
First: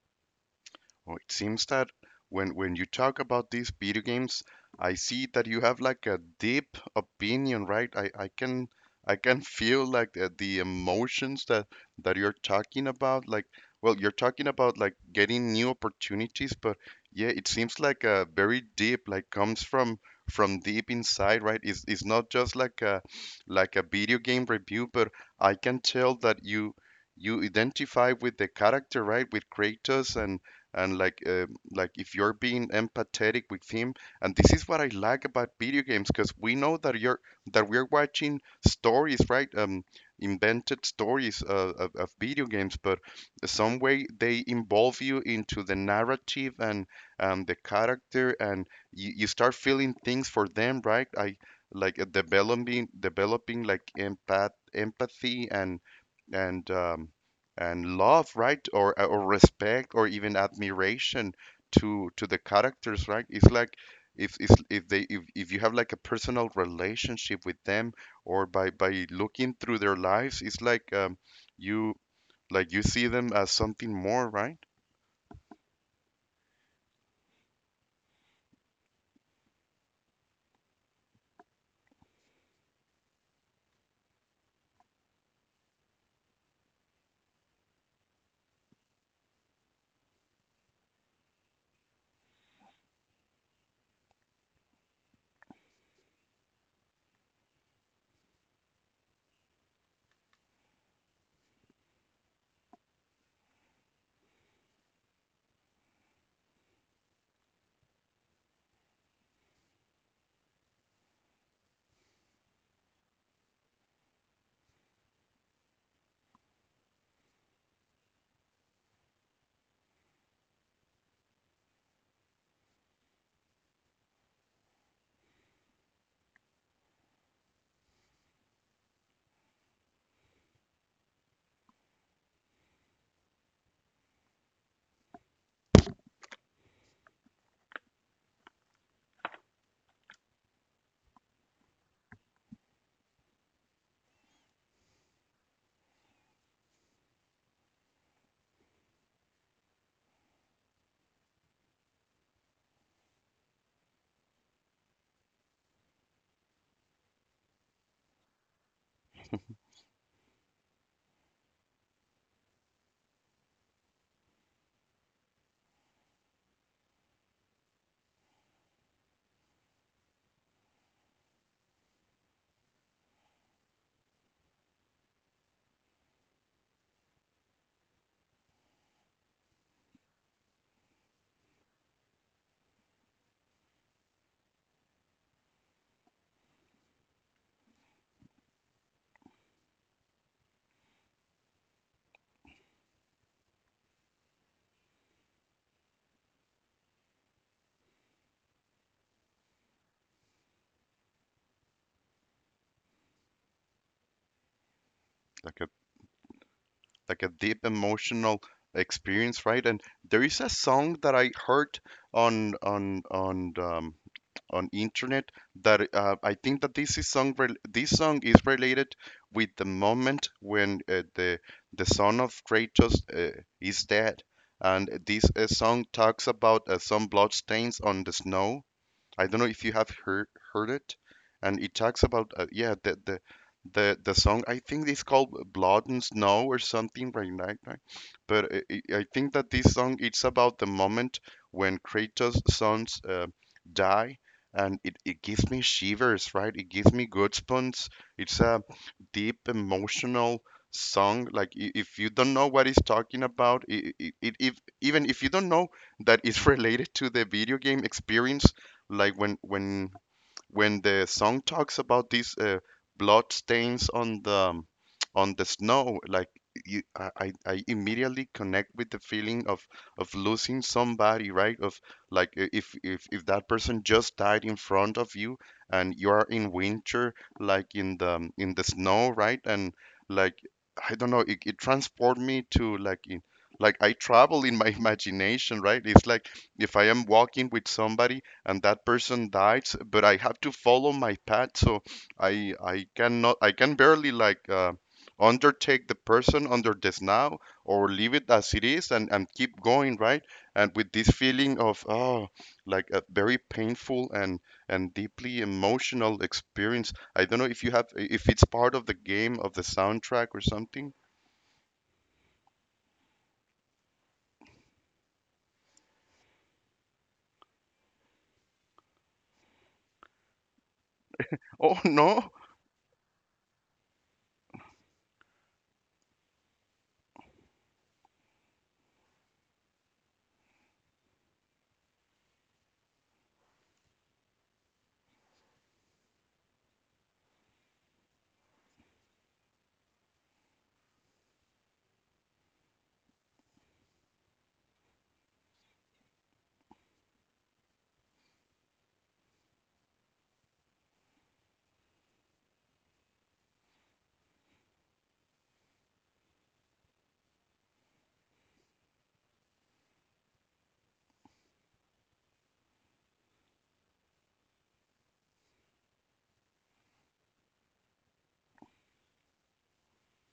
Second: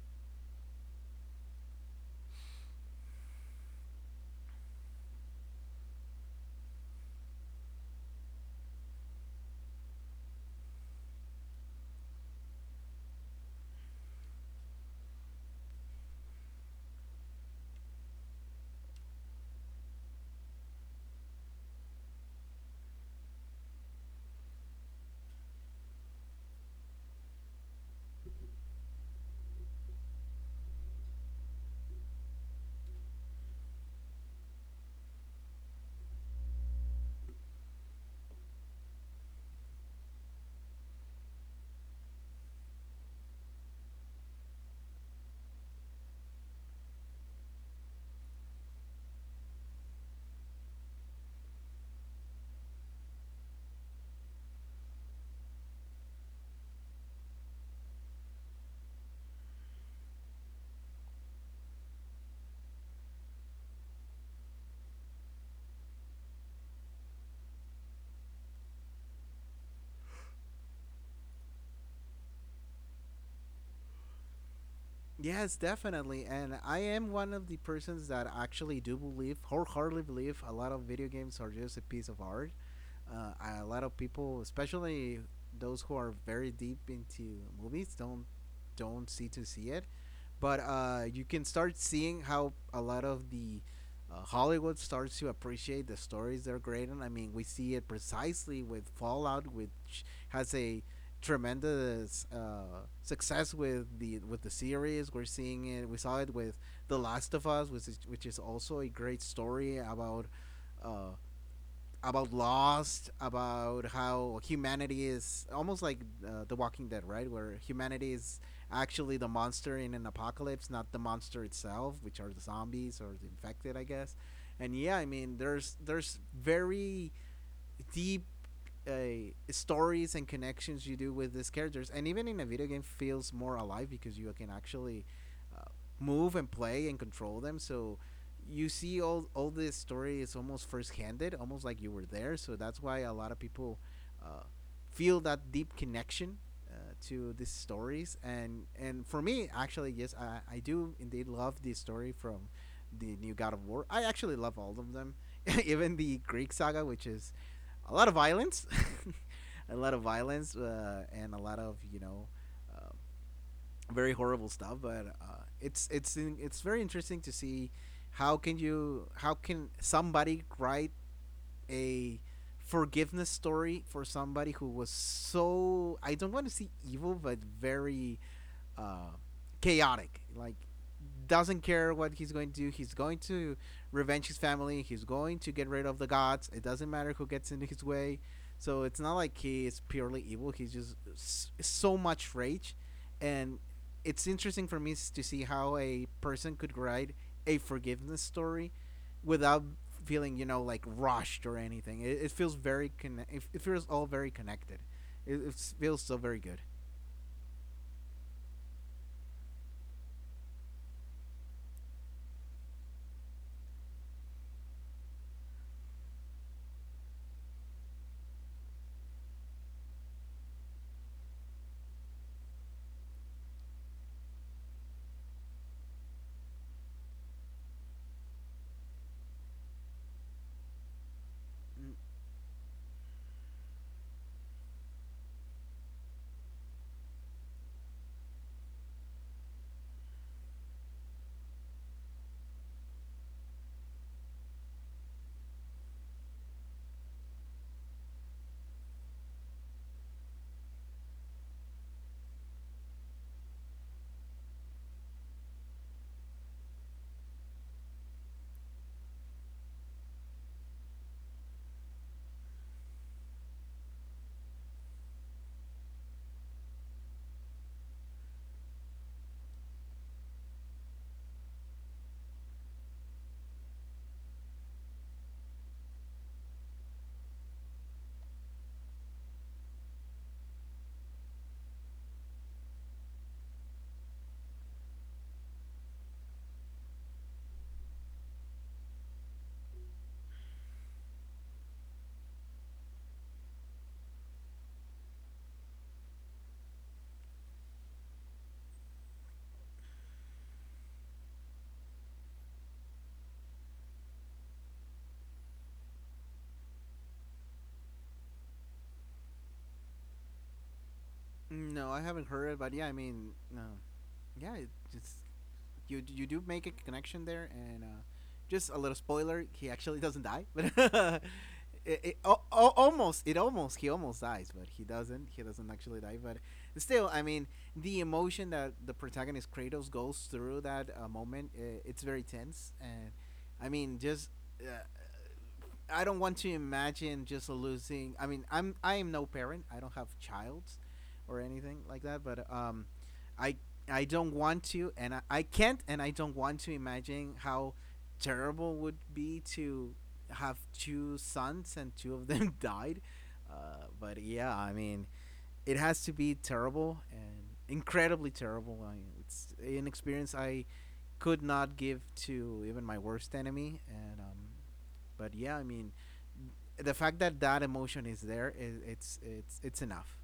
[SPEAKER 1] Oh, it seems that when you talk about these video games, I see that you have like a deep opinion, right? I can [LAUGHS] feel like the emotions that you're talking about. Like, well, you're talking about, like, getting new opportunities, but yeah, it seems like a very deep, like, comes from deep inside, right? It's not just like a, video game review, but I can tell that you identify with the character, right? With Kratos, and like, like if you're being empathetic with him. And this is what I like about video games, because we know that we're watching stories, right, invented stories, of video games, but some way they involve you into the narrative and, the character, and you start feeling things for them, right? I Like, developing like empathy, and um, and love, right? Or, or respect or even admiration to the characters, right? It's like, if they if you have like a personal relationship with them, or by looking through their lives, it's like, you like, you see them as something more, right?
[SPEAKER 2] Yes, definitely. And I am one of the persons that actually do believe, wholeheartedly believe, a lot of video games are just a piece of art. Uh, a lot of people, especially those who are very deep into movies, don't see to see it. But you can start seeing how a lot of the Hollywood starts to appreciate the stories they're creating. I mean, we see it precisely with Fallout, which has a tremendous success with the series. We're seeing it. We saw it with The Last of Us, which is also a great story uh, about Lost, about how humanity is almost like The Walking Dead, right? Where humanity is actually the monster in an apocalypse, not the monster itself, which are the zombies or the infected, I guess. And yeah, I mean, there's very deep uh, stories and connections you do with these characters, and even in a video game, feels more alive because you can actually uh, move and play and control them. So you see all this story is almost first-handed, almost like you were there. So that's why a lot of people uh, feel that deep connection to these stories. And for me, actually, yes, I do indeed love the story from the new God of War. I actually love all of them, [LAUGHS] even the Greek saga, which is a lot of violence, [LAUGHS] a lot of violence, and a lot of you know uh, very horrible stuff. But it's very interesting to see how can you how can somebody write a forgiveness story for somebody who was so I don't want to see evil, but very uh, chaotic. Like doesn't care what he's going to do. He's going to revenge his family. He's going to get rid of the gods. It doesn't matter who gets in his way. So it's not like he is purely evil. He's just so much rage, and it's interesting for me to see how a person could write a forgiveness story without feeling you know like rushed or anything. It feels all very connected. It,
[SPEAKER 1] Like
[SPEAKER 2] it
[SPEAKER 1] a,
[SPEAKER 2] feels so very good.
[SPEAKER 1] deep emotional experience, right? And there is a song that I heard on on on um on internet that, I think that this song is related with the moment when the son of Kratos is dead, and this song talks about some blood stains on the snow. I don't know if you have heard it, and it talks
[SPEAKER 2] Mm,
[SPEAKER 1] about yeah, the song, I think it's called Blood and Snow or something right now, right? But I think that this song it's about the moment when Kratos' sons die, and it gives me shivers, right? It gives me goosebumps. It's a deep emotional song. Like, if you don't know what it's talking about, it I it, if even if you don't know that it's [LAUGHS] related to the video game experience, like when the song talks about these blood stains on the, snow, like, you, I immediately connect with the feeling of losing somebody, right, of, like, if that person just died in front of you, and you are in winter, like in the, snow, right, and, like, I don't know, it transport me to, like, in, like, I travel in my [LAUGHS] imagination, right? It's like if I am walking with somebody and that person died, but I have to follow my path, so I cannot, I can barely, like, undertake the person under this now, or leave it as it is and keep going, right? And with this feeling of, oh, like a very painful and deeply emotional experience. I don't know if you have, if it's part of the game, of the soundtrack or something.
[SPEAKER 2] no, I haven't heard it, but yeah, I mean, yeah, it's you. You do make a connection there, and just a little spoiler: he actually doesn't die, [LAUGHS] but
[SPEAKER 1] [LAUGHS] Oh
[SPEAKER 2] it, it
[SPEAKER 1] no.
[SPEAKER 2] al- al- almost, it almost, he almost dies, but he doesn't. He doesn't actually die, but still, I mean, the emotion that the protagonist Kratos goes through that moment, it's very tense, and I mean, just uh, I don't want to imagine just losing. I mean, I am no parent. I don't have child or anything like that. But I I don't want to, and I can't, and I don't want to imagine how terrible would be to have two sons and two of them [LAUGHS] died. But yeah, I mean, it has to be terrible and incredibly terrible. I, mean, it's an experience I could not give to even my worst enemy, and but yeah, I mean, the fact that that emotion is there is it's enough.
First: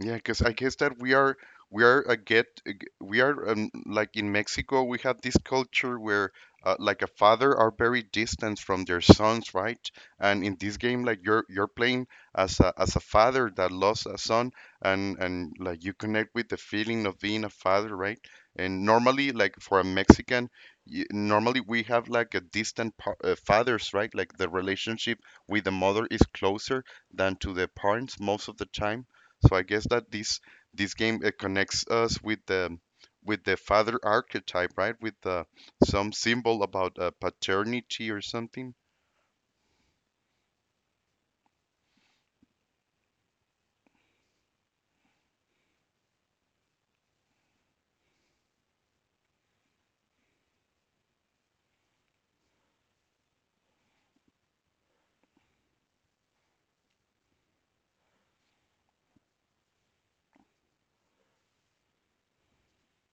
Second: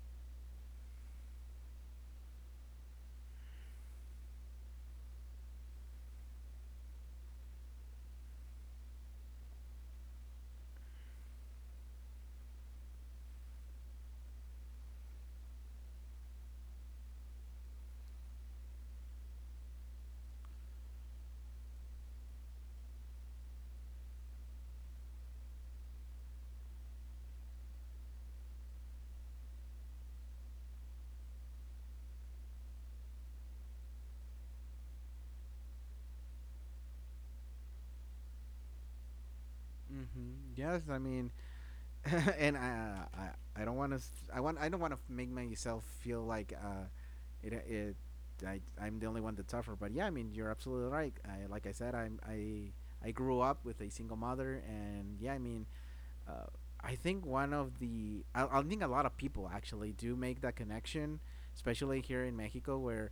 [SPEAKER 1] Yeah, because I guess that we are a get we are, like, in Mexico we have this culture where, like, a father are very distant from their sons, right? And in this game, like, you're playing as a, father that lost a son, and like, you connect with the feeling of being a father, right? And normally, like, for a Mexican, normally we have like a distant pa fathers, right? Like, the relationship with the mother is closer than to the parents most of the time, so I guess that this game it connects us with the, father archetype, right? With, some symbol about, paternity or something.
[SPEAKER 2] Hmm, yes, I mean, [LAUGHS] and I don't want to I don't want to make myself feel like it it I, I'm the only one that's tougher, but yeah, I mean, you're absolutely right. I, like I said, I grew up with a single mother, and yeah, I mean, uh, I think one of the I think a lot of people actually do make that connection, especially here in Mexico where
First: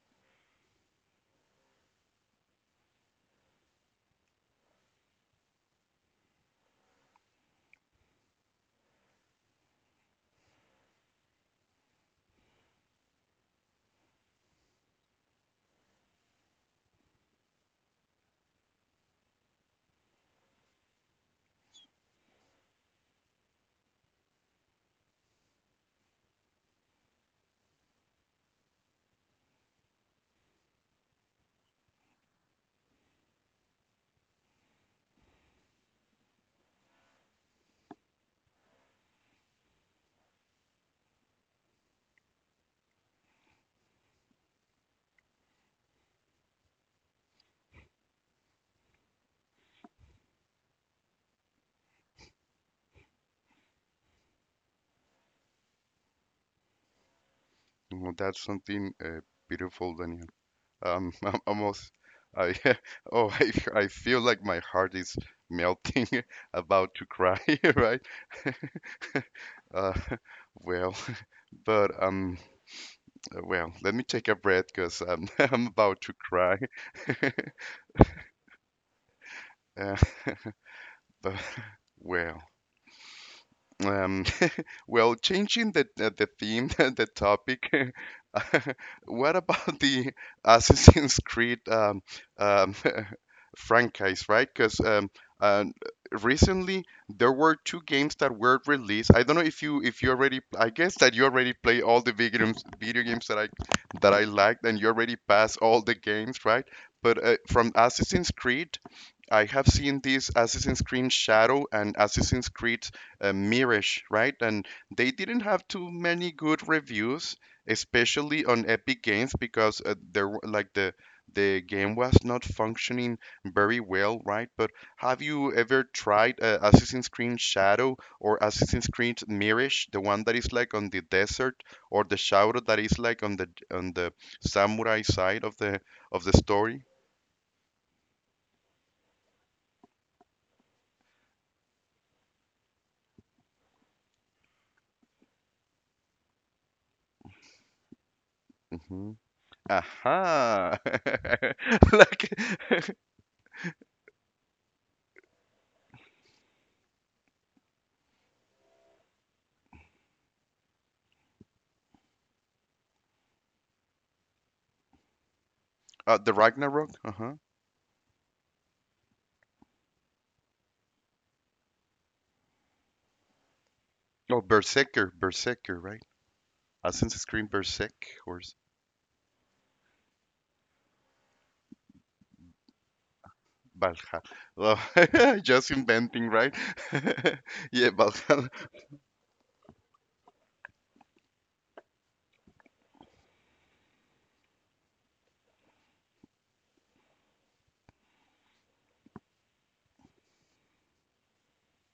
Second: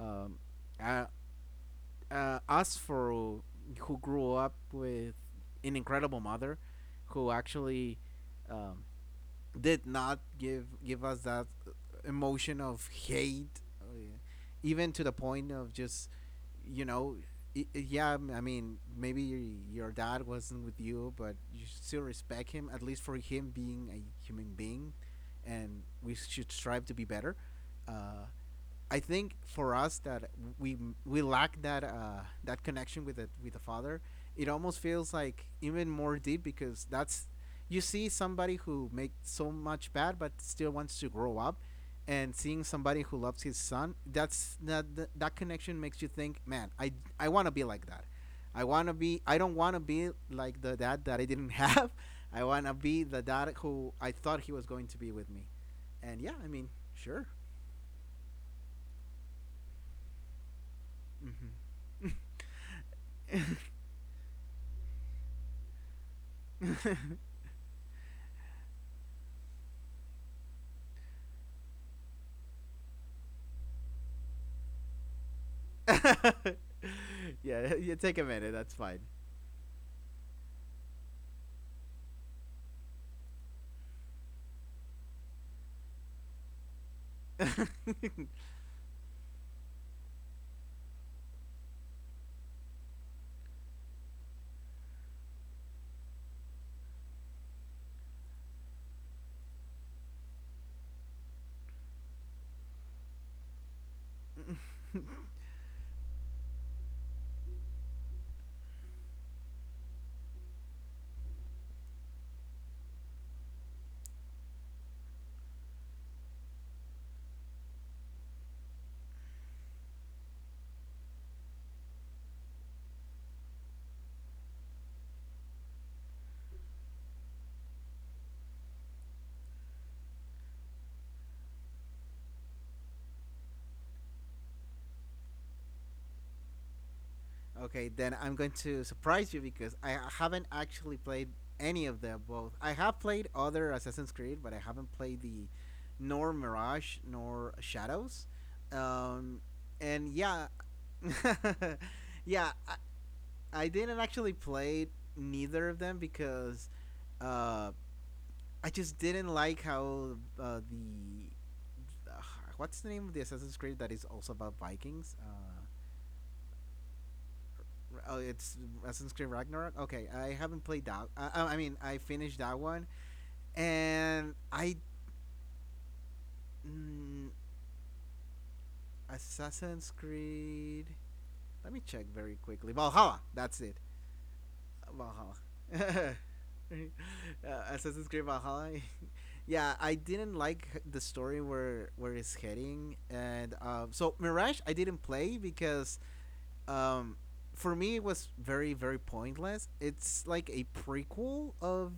[SPEAKER 2] um, I, us for who grew up with an incredible mother, who actually um, did not give us that emotion of hate, even to the point of just you know. Yeah, I mean, maybe your dad wasn't with you, but you should still respect him, at least for him being a human being, and we should strive to be better. Uh, I think for us that we we lack that that connection with the father. It almost feels like even more deep because that's you see somebody who makes so much bad but still wants to grow up, and seeing somebody who loves his son. That's that connection makes you think, man, I want to be like that. I want to be. I don't want to be like the dad that I didn't have. [LAUGHS] I want to be the dad who I thought he was going to be with me. And yeah, I mean, sure.
[SPEAKER 1] Well, that's something, beautiful, Daniel. [LAUGHS] I'm almost.
[SPEAKER 2] Hmm. [LAUGHS]
[SPEAKER 1] I [LAUGHS] oh, I feel like my heart is melting, [LAUGHS] about to cry, [LAUGHS] right? Uh, [LAUGHS] well, [LAUGHS] but, well, let me take a breath because I'm [LAUGHS] I'm about to cry.
[SPEAKER 2] [LAUGHS]
[SPEAKER 1] [LAUGHS]
[SPEAKER 2] Yeah, you take a minute. That's fine.
[SPEAKER 1] Uh, [LAUGHS] but well, um. Well, changing the, the theme, [LAUGHS] the topic. [LAUGHS] What about the Assassin's Creed, um, [LAUGHS] franchise, right? Because, uh, recently there were two games that were released. I don't know if you already. I guess that you already play all the video games that I liked, and you already
[SPEAKER 2] [LAUGHS]
[SPEAKER 1] passed all the games, right? But, from Assassin's Creed, I have seen these Assassin's Creed Shadow and Assassin's Creed, Mirage, right? And they didn't have too many good reviews, especially on Epic Games, because like the game was not functioning very well, right? But have you ever tried, Assassin's Creed Shadow or Assassin's Creed Mirage, the one that is like on the desert, or the Shadow that is like on the, samurai side of the, story?
[SPEAKER 2] Okay, then I'm going to surprise you because I haven't actually played any of them. Both I have played other Assassin's Creed, but I haven't played the nor Mirage nor Shadows.
[SPEAKER 1] Mm-hmm.
[SPEAKER 2] Um, and yeah,
[SPEAKER 1] Aha.
[SPEAKER 2] [LAUGHS]
[SPEAKER 1] [LAUGHS] Like
[SPEAKER 2] yeah,
[SPEAKER 1] [LAUGHS]
[SPEAKER 2] I didn't actually play neither of them because uh, I just didn't like how the ugh, what's the name of the Assassin's Creed that is also about Vikings?
[SPEAKER 1] the Ragnarok, uh-huh.
[SPEAKER 2] Oh, it's Assassin's Creed Ragnarok. Okay, I haven't played that. I mean, I finished that one, and
[SPEAKER 1] Oh,
[SPEAKER 2] I
[SPEAKER 1] Berserker, Berserker, right?
[SPEAKER 2] mm,
[SPEAKER 1] Assassin's Creed Berserk, or s-
[SPEAKER 2] Assassin's Creed. Let me check very quickly. Valhalla. That's it.
[SPEAKER 1] Valhalla.
[SPEAKER 2] Valhalla.
[SPEAKER 1] Oh, [LAUGHS] just inventing,
[SPEAKER 2] [LAUGHS]
[SPEAKER 1] right?
[SPEAKER 2] [LAUGHS]
[SPEAKER 1] [LAUGHS] Yeah,
[SPEAKER 2] Assassin's Creed
[SPEAKER 1] Valhalla.
[SPEAKER 2] Valhalla. [LAUGHS] Yeah, I didn't like the story where it's heading, and so Mirage I didn't play because um, for me, it was very, very pointless. It's like a prequel of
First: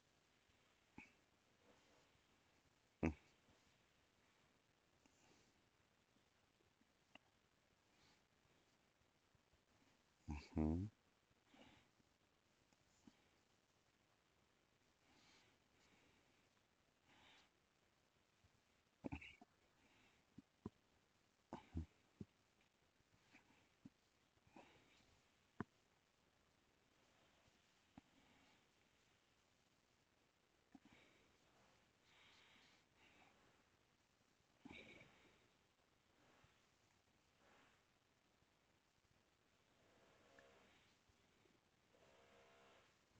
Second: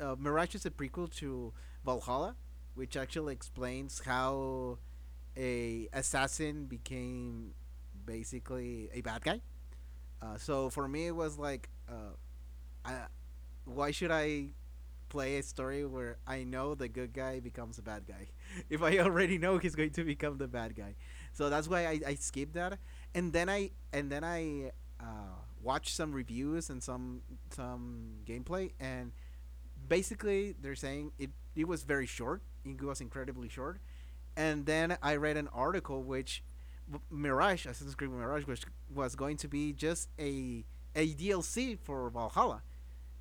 [SPEAKER 2] Mirage is a prequel to Valhalla, which actually explains how a assassin became basically a bad guy. So for
[SPEAKER 1] Mhm.
[SPEAKER 2] me, it was like, I, why should I play a story where I know the good guy becomes a bad guy. [LAUGHS] If I already know he's going to become the bad guy, so that's why I skipped that, and then I uh, watched some reviews and some gameplay, and basically they're saying it was very short. It was incredibly short, and then I read an article which Mirage Assassin's Creed Mirage was going to be just a DLC for Valhalla,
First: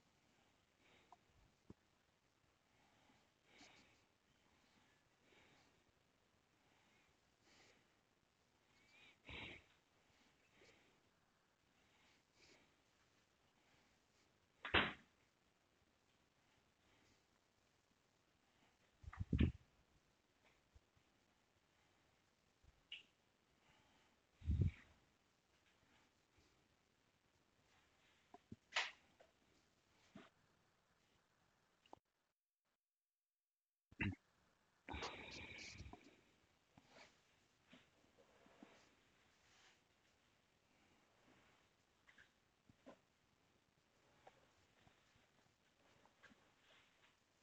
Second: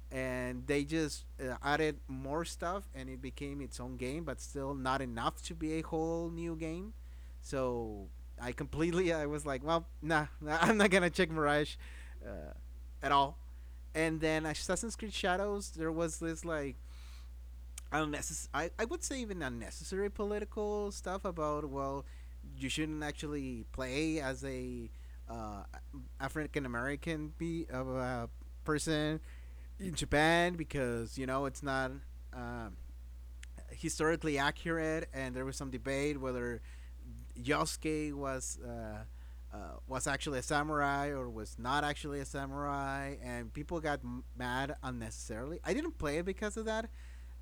[SPEAKER 2] and they just added more stuff and it became its own game but still not enough to be a whole new game. So I was like, well, nah, nah, [LAUGHS] I'm not gonna check Mirage uh, at all. And then Assassin's Creed Shadows, there was this like unnecessary. I would say even unnecessary political stuff about well, you shouldn't actually play as a uh, African American be of a person in Japan because you know it's not. Um, historically accurate, and there was some debate whether Yosuke uh, was actually a samurai or was not actually a samurai, and people got mad unnecessarily. I didn't play it because of that.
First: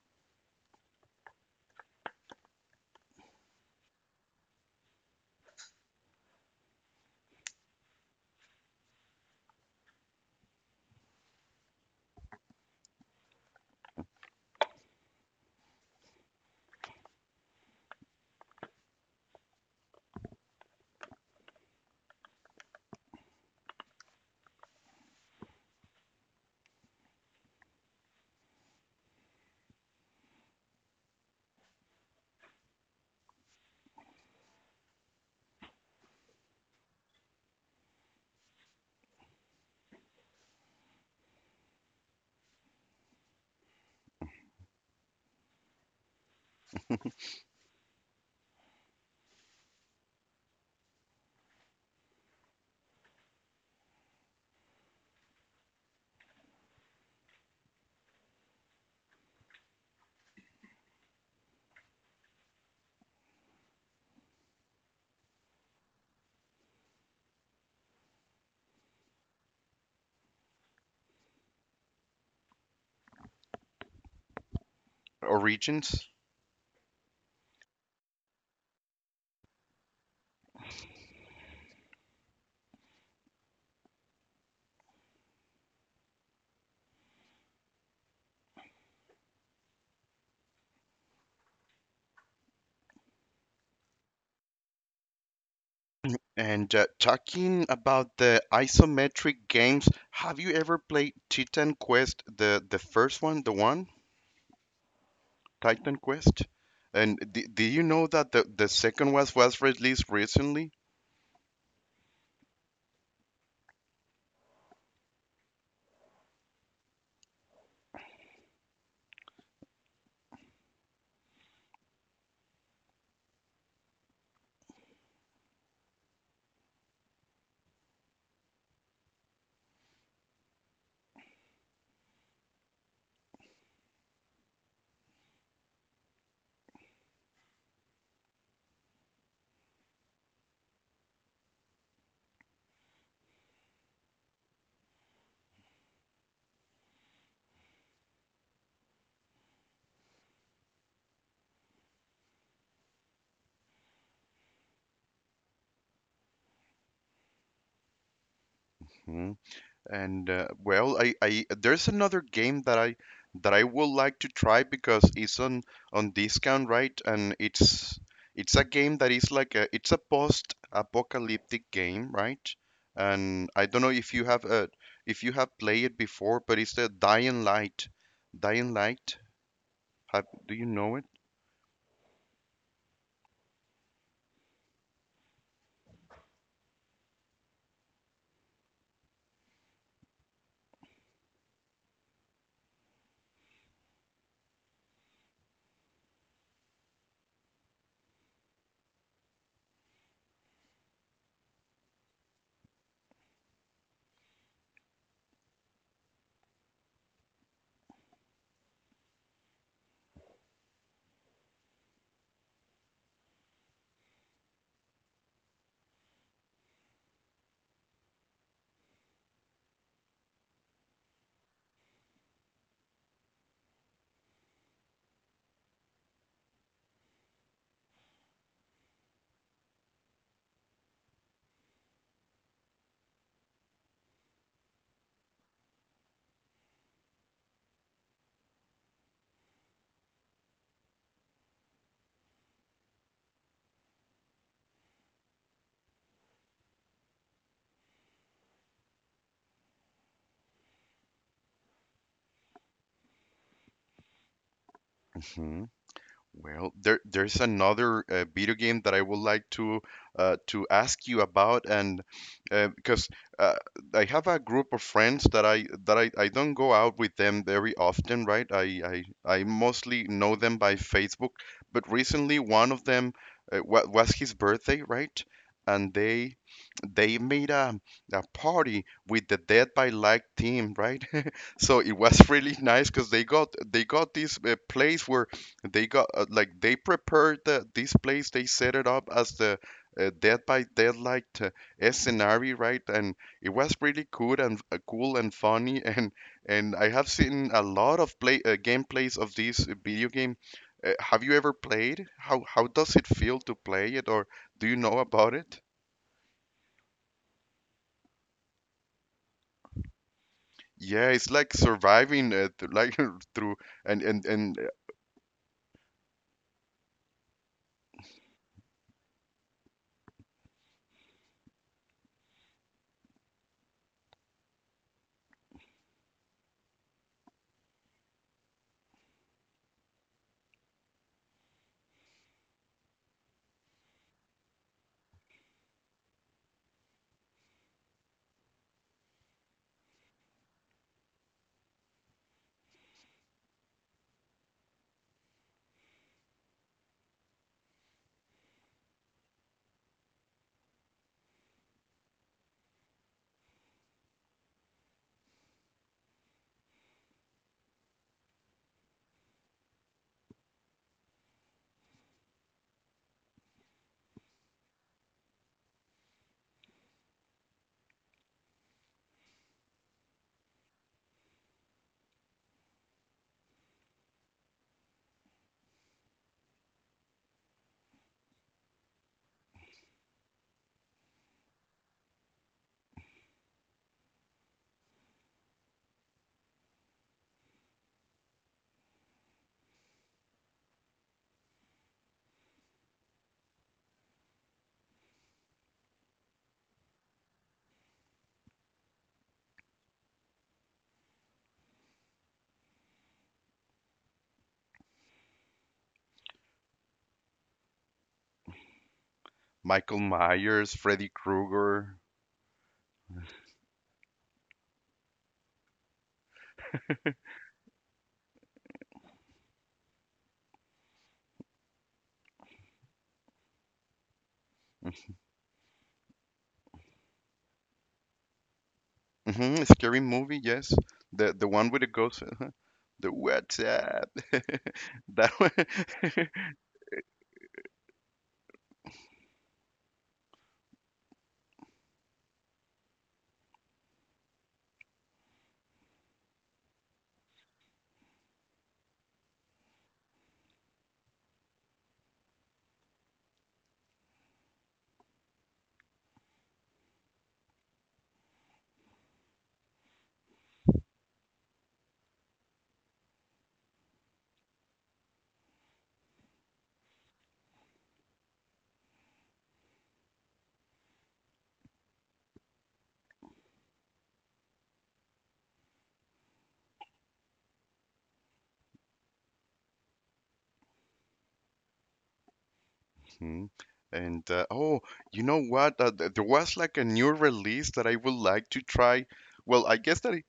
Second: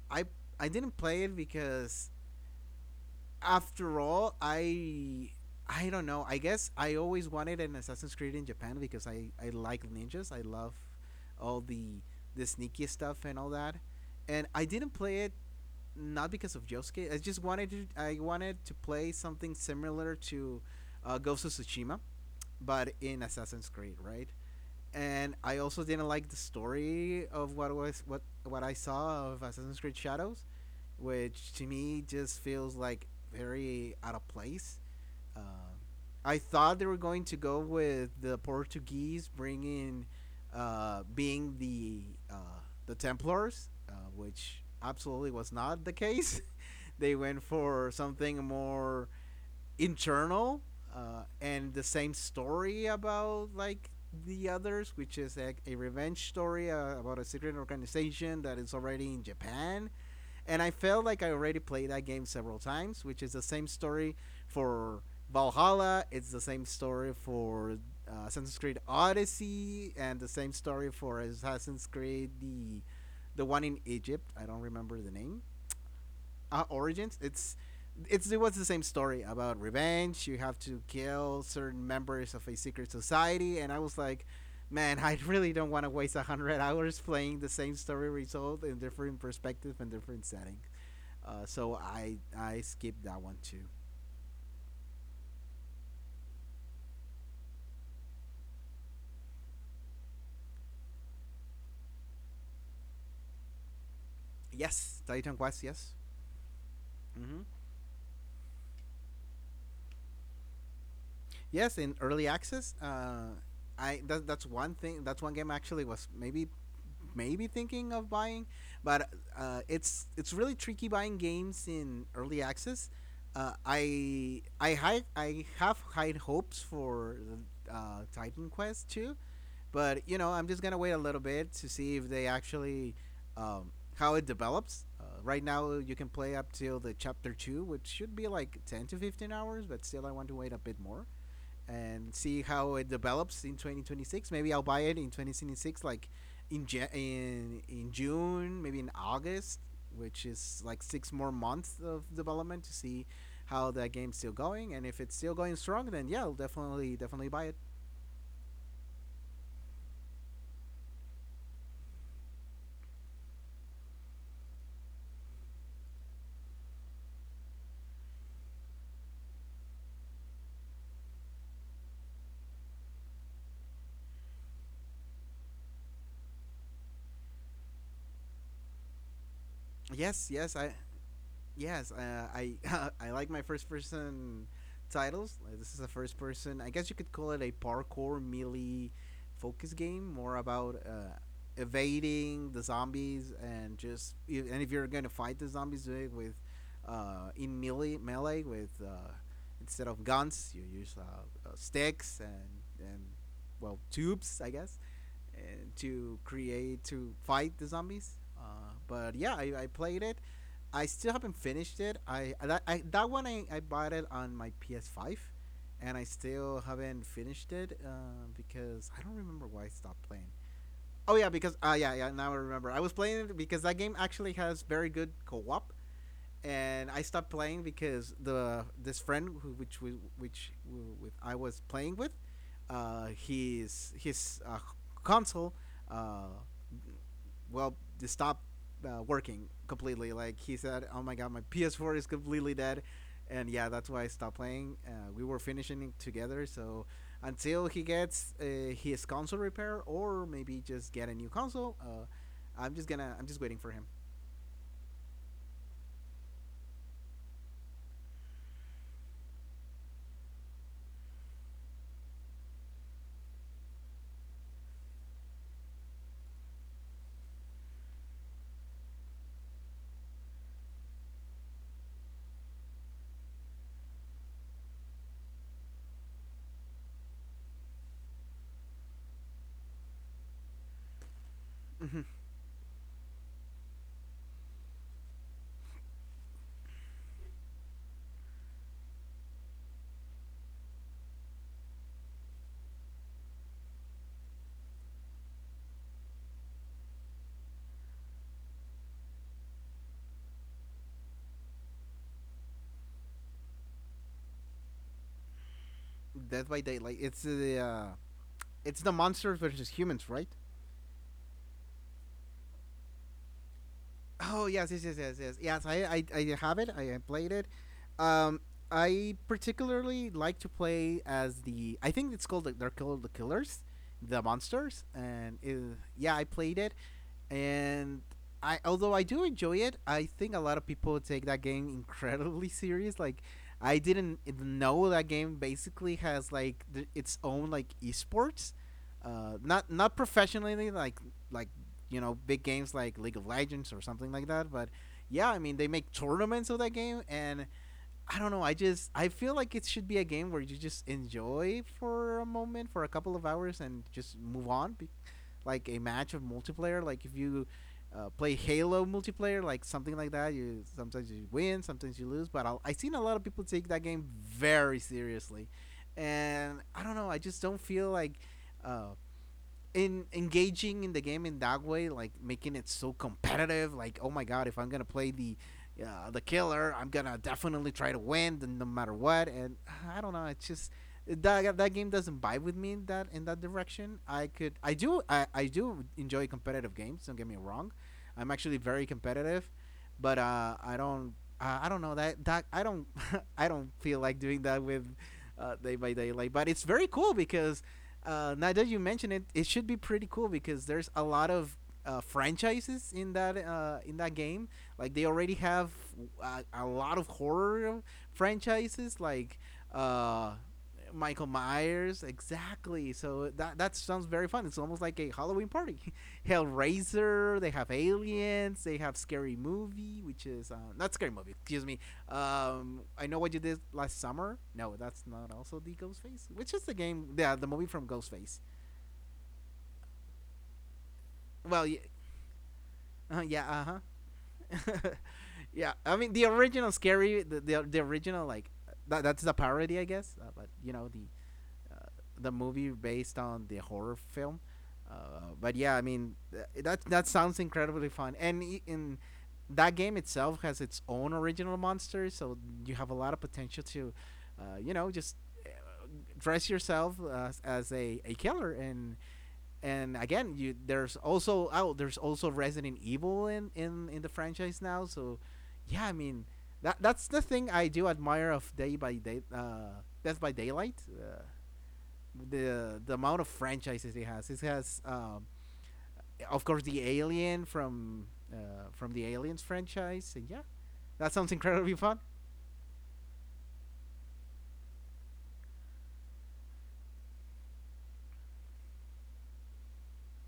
[SPEAKER 2] I I didn't play it because after all, I don't know. I guess I always wanted an Assassin's Creed in Japan because I like ninjas. I love all the sneaky stuff and all that. And I didn't play it not because of Josuke. I wanted to play something similar to Ghost of Tsushima, but in Assassin's Creed, right? And I also didn't like the story of what was what I saw of Assassin's Creed Shadows, which to me just feels like very out of place. Um, I thought they were going to go with the Portuguese bringing, being uh, the Templars, which absolutely was not the case. [LAUGHS] They went for something more internal and the same story about like the others, which is a revenge story about a secret organization that is already in Japan. And I felt like I already played that game several times, which is the same story for Valhalla. It's the same story for Assassin's Creed Odyssey, and the same story for Assassin's Creed the one in Egypt. I don't remember the name.
[SPEAKER 1] Origins.
[SPEAKER 2] Uh, Origins, it's it was the same story about revenge. You have to kill certain members of a secret society, and I was like, man, [LAUGHS] I really don't want to waste 100 hours playing the same story result in different perspective and different setting. So I skipped that one too.
[SPEAKER 1] And, talking about the isometric games, have you ever played Titan Quest, the first one, the one,
[SPEAKER 2] Yes, Titan Quest.
[SPEAKER 1] Titan
[SPEAKER 2] Yes.
[SPEAKER 1] Quest? And
[SPEAKER 2] Mm-hmm.
[SPEAKER 1] d do you know that the second one was released recently?
[SPEAKER 2] Yes, in early access. I that's one thing. That's one game I actually was maybe thinking of buying, but it's really tricky buying games in early access. I have high hopes for Titan Quest too, but you know I'm just gonna wait a little bit to see if they actually, how it develops. Right now you can play up till the chapter two, which should be like 10 to 15 hours, but still I want to wait a bit more and see how it develops in 2026. Maybe I'll buy it in 2026, like in June, maybe in August, which is like six more months of development to see how that game's still going. And if it's still going strong, then yeah, I'll definitely buy it.
[SPEAKER 1] And, well, I there's another game that I would like to try because it's on discount, right? And it's a game that is like a, it's a post-apocalyptic game, right? And I don't know if you have played it before, but it's the Dying Light. Dying Light.
[SPEAKER 2] Yes,
[SPEAKER 1] Have, do you know it?
[SPEAKER 2] yes, I [LAUGHS] I like my first person titles. Like, this is a first person. I guess you could call it a parkour melee focus game, more about evading the zombies, and if you're gonna fight the zombies, do it with, in melee with, instead of guns. You use sticks and tubes, I guess, uh, to fight the zombies. But yeah, I played it. I still haven't finished it. I that one I bought it on my PS5, and I still haven't finished it because I don't remember why I stopped playing. Oh yeah, because yeah, now I remember. I was playing it because that game actually has very good co-op, and I stopped playing because the this friend who which we, with I was playing with, his console, uh, well, it stopped working completely. Like he said, "Oh my god, my PS4 is completely dead," and yeah, that's why I stopped playing. We were finishing together, so until he gets his console repair, or maybe just get a new console, I'm just waiting for him.
[SPEAKER 1] [LAUGHS] Well, there's another, video game that I would like to, to ask you about, and, because, uh, I have a group of friends that I I don't go out with them very often, right? I mostly know them by Facebook, but recently one of them, wa was his birthday, right? And they made a party with the Dead by Light team, right? [LAUGHS] So
[SPEAKER 2] Mm-hmm.
[SPEAKER 1] it was really nice because they got this, place where they got, like, they prepared the this place. They set it up as the, Dead by Daylight scenario, right? And it was really cool and, cool and funny. [LAUGHS] And I have seen a lot of play gameplays of this, video game. Have you ever played? How does it feel to play it, or do you know about it?
[SPEAKER 2] Dead by Daylight. It's the monsters versus humans, right?
[SPEAKER 1] Yeah, it's like surviving, like [LAUGHS] through
[SPEAKER 2] Oh
[SPEAKER 1] and
[SPEAKER 2] yes, yes, yes, yes, yes. Yes, I have it. I played it. Um, I particularly like to play as the, I think it's called, they're called the killers, the monsters. And yeah, I played it. And I. Although I do enjoy it, I think a lot of people take that game incredibly [LAUGHS] serious. Like, I didn't know that game basically has like its own like esports. Not not professionally, like you know, big games like League of Legends or something like that. But yeah, I mean they make tournaments of that game, and I don't know. I just, I feel like it should be a game where you just enjoy for a moment, for a couple of hours, and just move on. Like a match of multiplayer. Like if you play Halo multiplayer, like something like that. You sometimes you win, sometimes you lose. But I've seen a lot of people take that game very seriously, and I don't know. I just don't feel like uh, in engaging in the game in that way, like making it so competitive. Like, oh my god, if I'm gonna play the killer, I'm gonna definitely try to win, no matter what. And I don't know, it's just that that game doesn't vibe with me in that direction. I could, I do enjoy competitive games. Don't get me wrong, I'm actually very competitive, but I don't know that that I don't, [LAUGHS] I don't feel like doing that with. Day by day, like, but it's very cool because, now that you mention it, it should be pretty cool because there's a lot of franchises in that game. Like they already have a lot of horror franchises, like
[SPEAKER 1] Michael
[SPEAKER 2] uh,
[SPEAKER 1] Myers, Freddy
[SPEAKER 2] Michael Myers.
[SPEAKER 1] Krueger.
[SPEAKER 2] Exactly. So that that sounds very fun. It's almost like a Halloween party. [LAUGHS] Hellraiser. They have aliens. They have scary movie, which is, not scary movie. Excuse me. I Know What You Did Last Summer. No, that's not, also the Ghostface, which is the game. Yeah, the movie from Ghostface.
[SPEAKER 1] Hmm. Scary movie, yes. The
[SPEAKER 2] Well,
[SPEAKER 1] one with the ghost. Uh-huh. The
[SPEAKER 2] uh, yeah,
[SPEAKER 1] what's
[SPEAKER 2] uh
[SPEAKER 1] up?
[SPEAKER 2] huh. [LAUGHS]
[SPEAKER 1] [LAUGHS] That
[SPEAKER 2] Yeah, I mean the
[SPEAKER 1] one.
[SPEAKER 2] original scary, the original like that's the parody, I guess. But you know the, uh, the movie based on the horror film. But yeah, I mean that that sounds incredibly fun. And in that game itself has its own original monsters, so you have a lot of potential to, you know, just, uh, dress yourself as a killer. And again, you there's also, oh, there's also Resident Evil in in the franchise now. So yeah, I mean, that that's the thing I do admire of Day by Day, Death by Daylight, the amount of franchises it has. It has, of course, the Alien from, from the Aliens franchise, and yeah, that sounds incredibly fun.
[SPEAKER 1] [LAUGHS] Hmm. And Oh, you know what? There was like a new release that I would like to try. Well, I guess that,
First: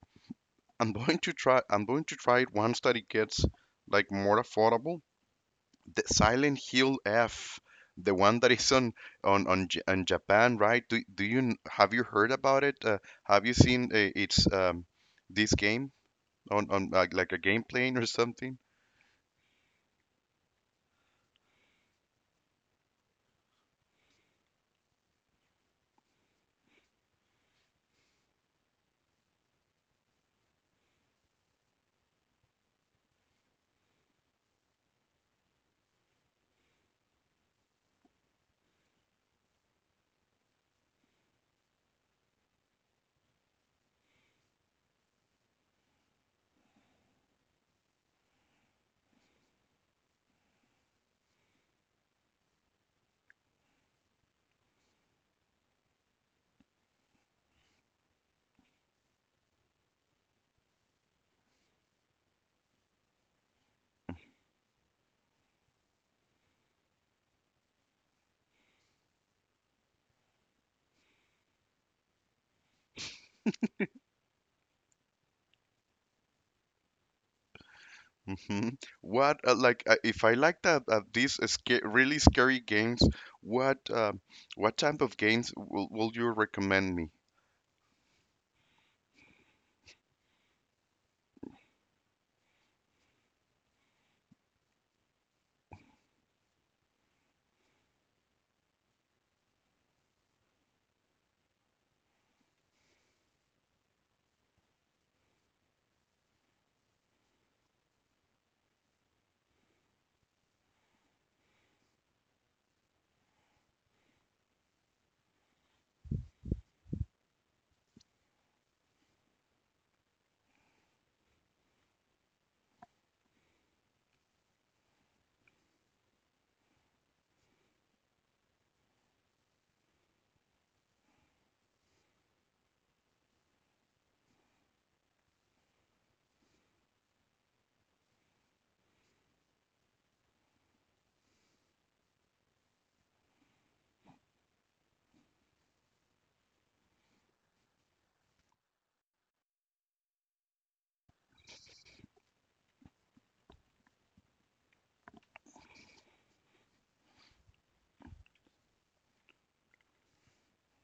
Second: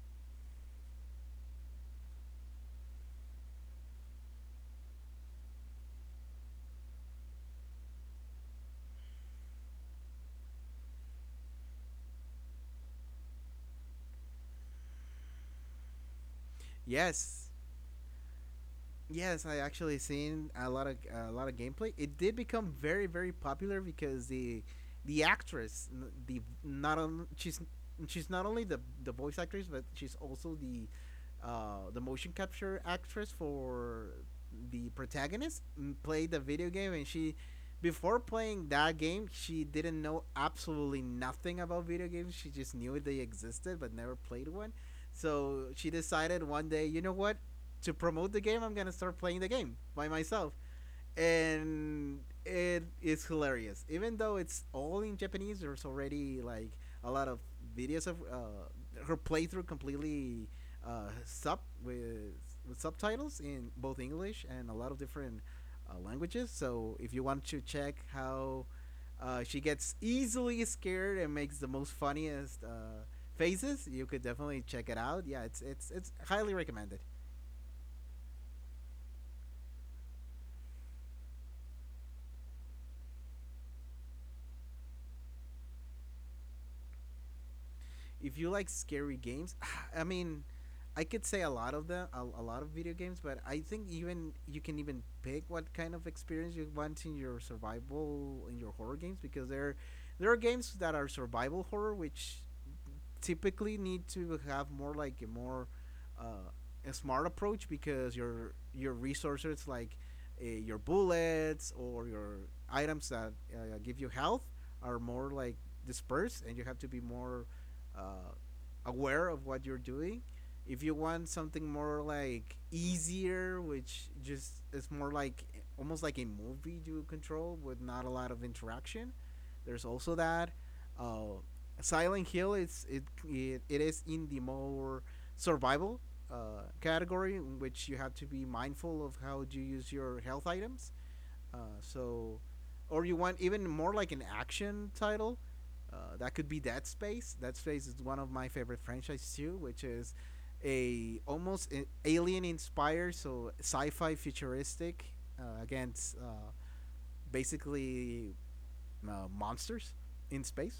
[SPEAKER 1] I'm going to try. I'm going to try it once that it gets like more affordable. The Silent Hill F, the one that is on Japan, right? Have you heard about it? Have you seen, its, this game? On Like a
[SPEAKER 2] Yes,
[SPEAKER 1] game plane or something.
[SPEAKER 2] yes, I actually seen a lot of gameplay. It did become very very popular because the actress, n- the not on she's not only the voice actress, but she's also the, the motion capture actress for the protagonist. Played the video game, and she, before playing that game, she didn't know absolutely nothing about video games. She just knew they existed, but never played one. So she decided one day, you know what? To promote the game, I'm gonna start playing the game by myself. And it is hilarious. Even though it's all in Japanese, there's already like a lot of videos of her playthrough completely, uh, sub with, with subtitles in both English and a lot of different languages. So if you want to check how she gets easily scared and makes the most funniest faces, you could definitely check it out. Yeah, it's it's highly recommended.
[SPEAKER 1] Hmm. What, like, if I like that, these, really scary games, what, what type of games will you recommend me?
[SPEAKER 2] If you like scary games, [SIGHS] I mean, I could say a lot of them, a lot of video games, but I think even you can even pick what kind of experience you want in your survival, in your horror games, because there are games that are survival horror which typically need to have more like a more, uh, a smart approach, because your resources, like your bullets or your items that give you health are more like dispersed, and you have to be more uh, aware of what you're doing. If you want something more like easier, which just is more like almost like a movie you control with not a lot of interaction, there's also that. uh, Silent Hill is, it, it is in the more survival category, in which you have to be mindful of how you use your health items. So, or you want even more like an action title. That could be Dead Space. Dead Space is one of my favorite franchises too, which is a, almost alien inspired, so sci-fi futuristic, against basically monsters in space.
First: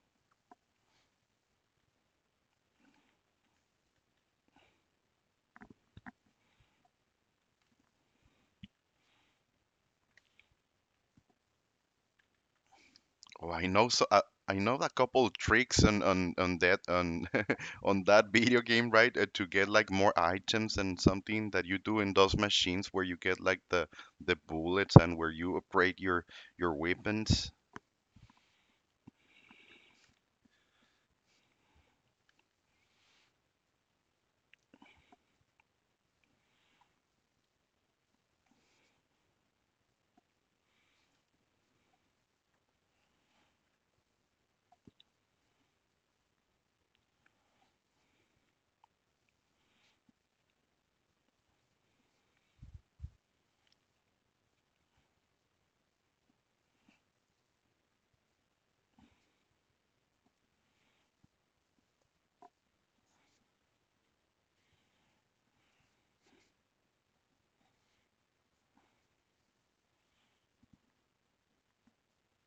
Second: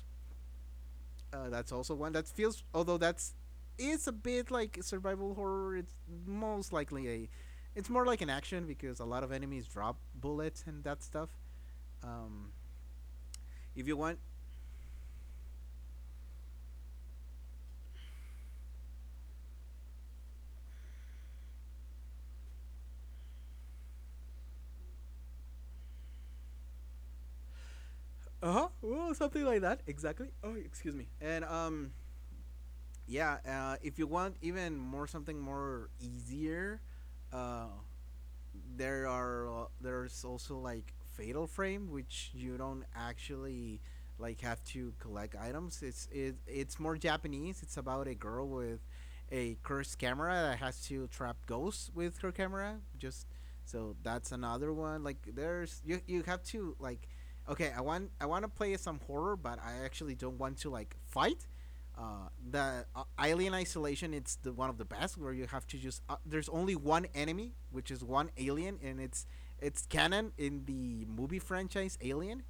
[SPEAKER 2] That's also one that feels, although that's, is a bit like survival horror, it's most likely it's more like an action, because a lot of enemies drop bullets and that stuff. Um,
[SPEAKER 1] Oh,
[SPEAKER 2] if you want,
[SPEAKER 1] I know a couple of tricks on that on [LAUGHS] on that video game, right? To get like more items and something that you do in those machines where you get like the bullets and where you upgrade your weapons.
[SPEAKER 2] uh huh, well, something like that exactly. Oh, excuse me. And yeah, if you want even more, something more easier, uh, there's also like Fatal Frame, which you don't actually like have to collect items. It's more Japanese. It's about a girl with a cursed camera that has to trap ghosts with her camera. Just, so that's another one. Like there's, you have to like, okay, I want to play some horror, but I actually don't want to like fight the Alien Isolation. It's the one of the best, where you have to just, there's only one enemy, which is one alien, and it's canon in the movie franchise Alien,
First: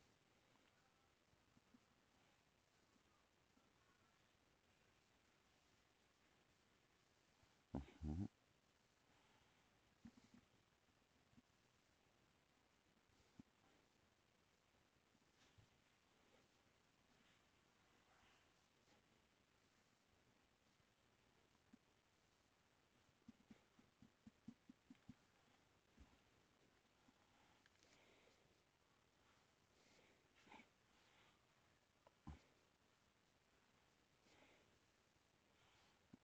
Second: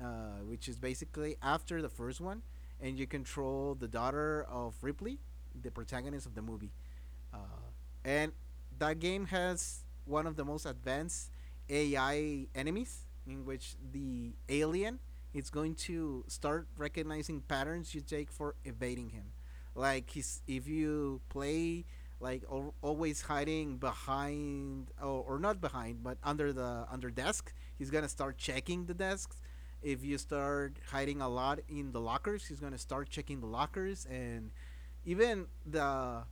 [SPEAKER 2] which is basically after the first one, and you control the daughter of Ripley, the protagonist of the movie. Uh,
[SPEAKER 1] Mhm,
[SPEAKER 2] and that game has one of the most advanced AI enemies, in which the alien is going to start recognizing patterns you take for evading him. Like he's, if you play always hiding behind or not behind but under the under desk he's gonna start checking the desks if you start hiding a lot in the lockers he's gonna start checking the lockers and even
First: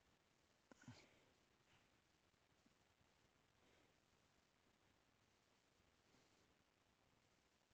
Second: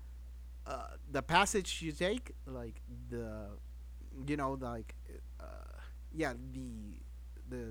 [SPEAKER 2] the passage you take, like the, you know, like, uh, yeah, the,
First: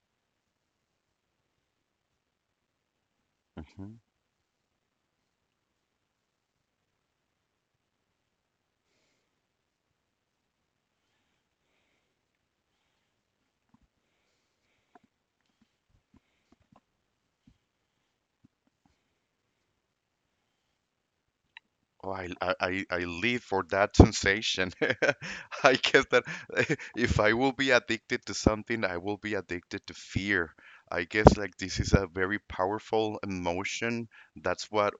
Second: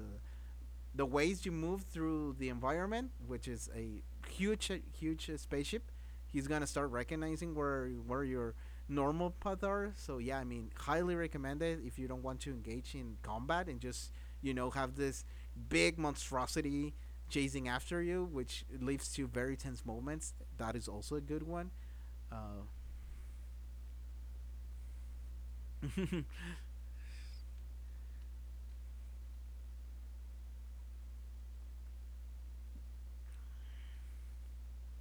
[SPEAKER 2] the ways you move through the environment, which is
[SPEAKER 1] mhm.
[SPEAKER 2] a huge, huge spaceship. He's gonna start recognizing where your normal path are. So yeah, I mean, highly recommended if you don't want to engage in combat and just have this big monstrosity chasing after you, which leads to very tense moments. That is also a good one.
[SPEAKER 1] Oh, I, I,
[SPEAKER 2] Uh,
[SPEAKER 1] I I live for that sensation. [LAUGHS] I guess that
[SPEAKER 2] [LAUGHS]
[SPEAKER 1] [LAUGHS] if I will be addicted to something, I will be addicted to fear. I guess like this is a very powerful emotion. That's what,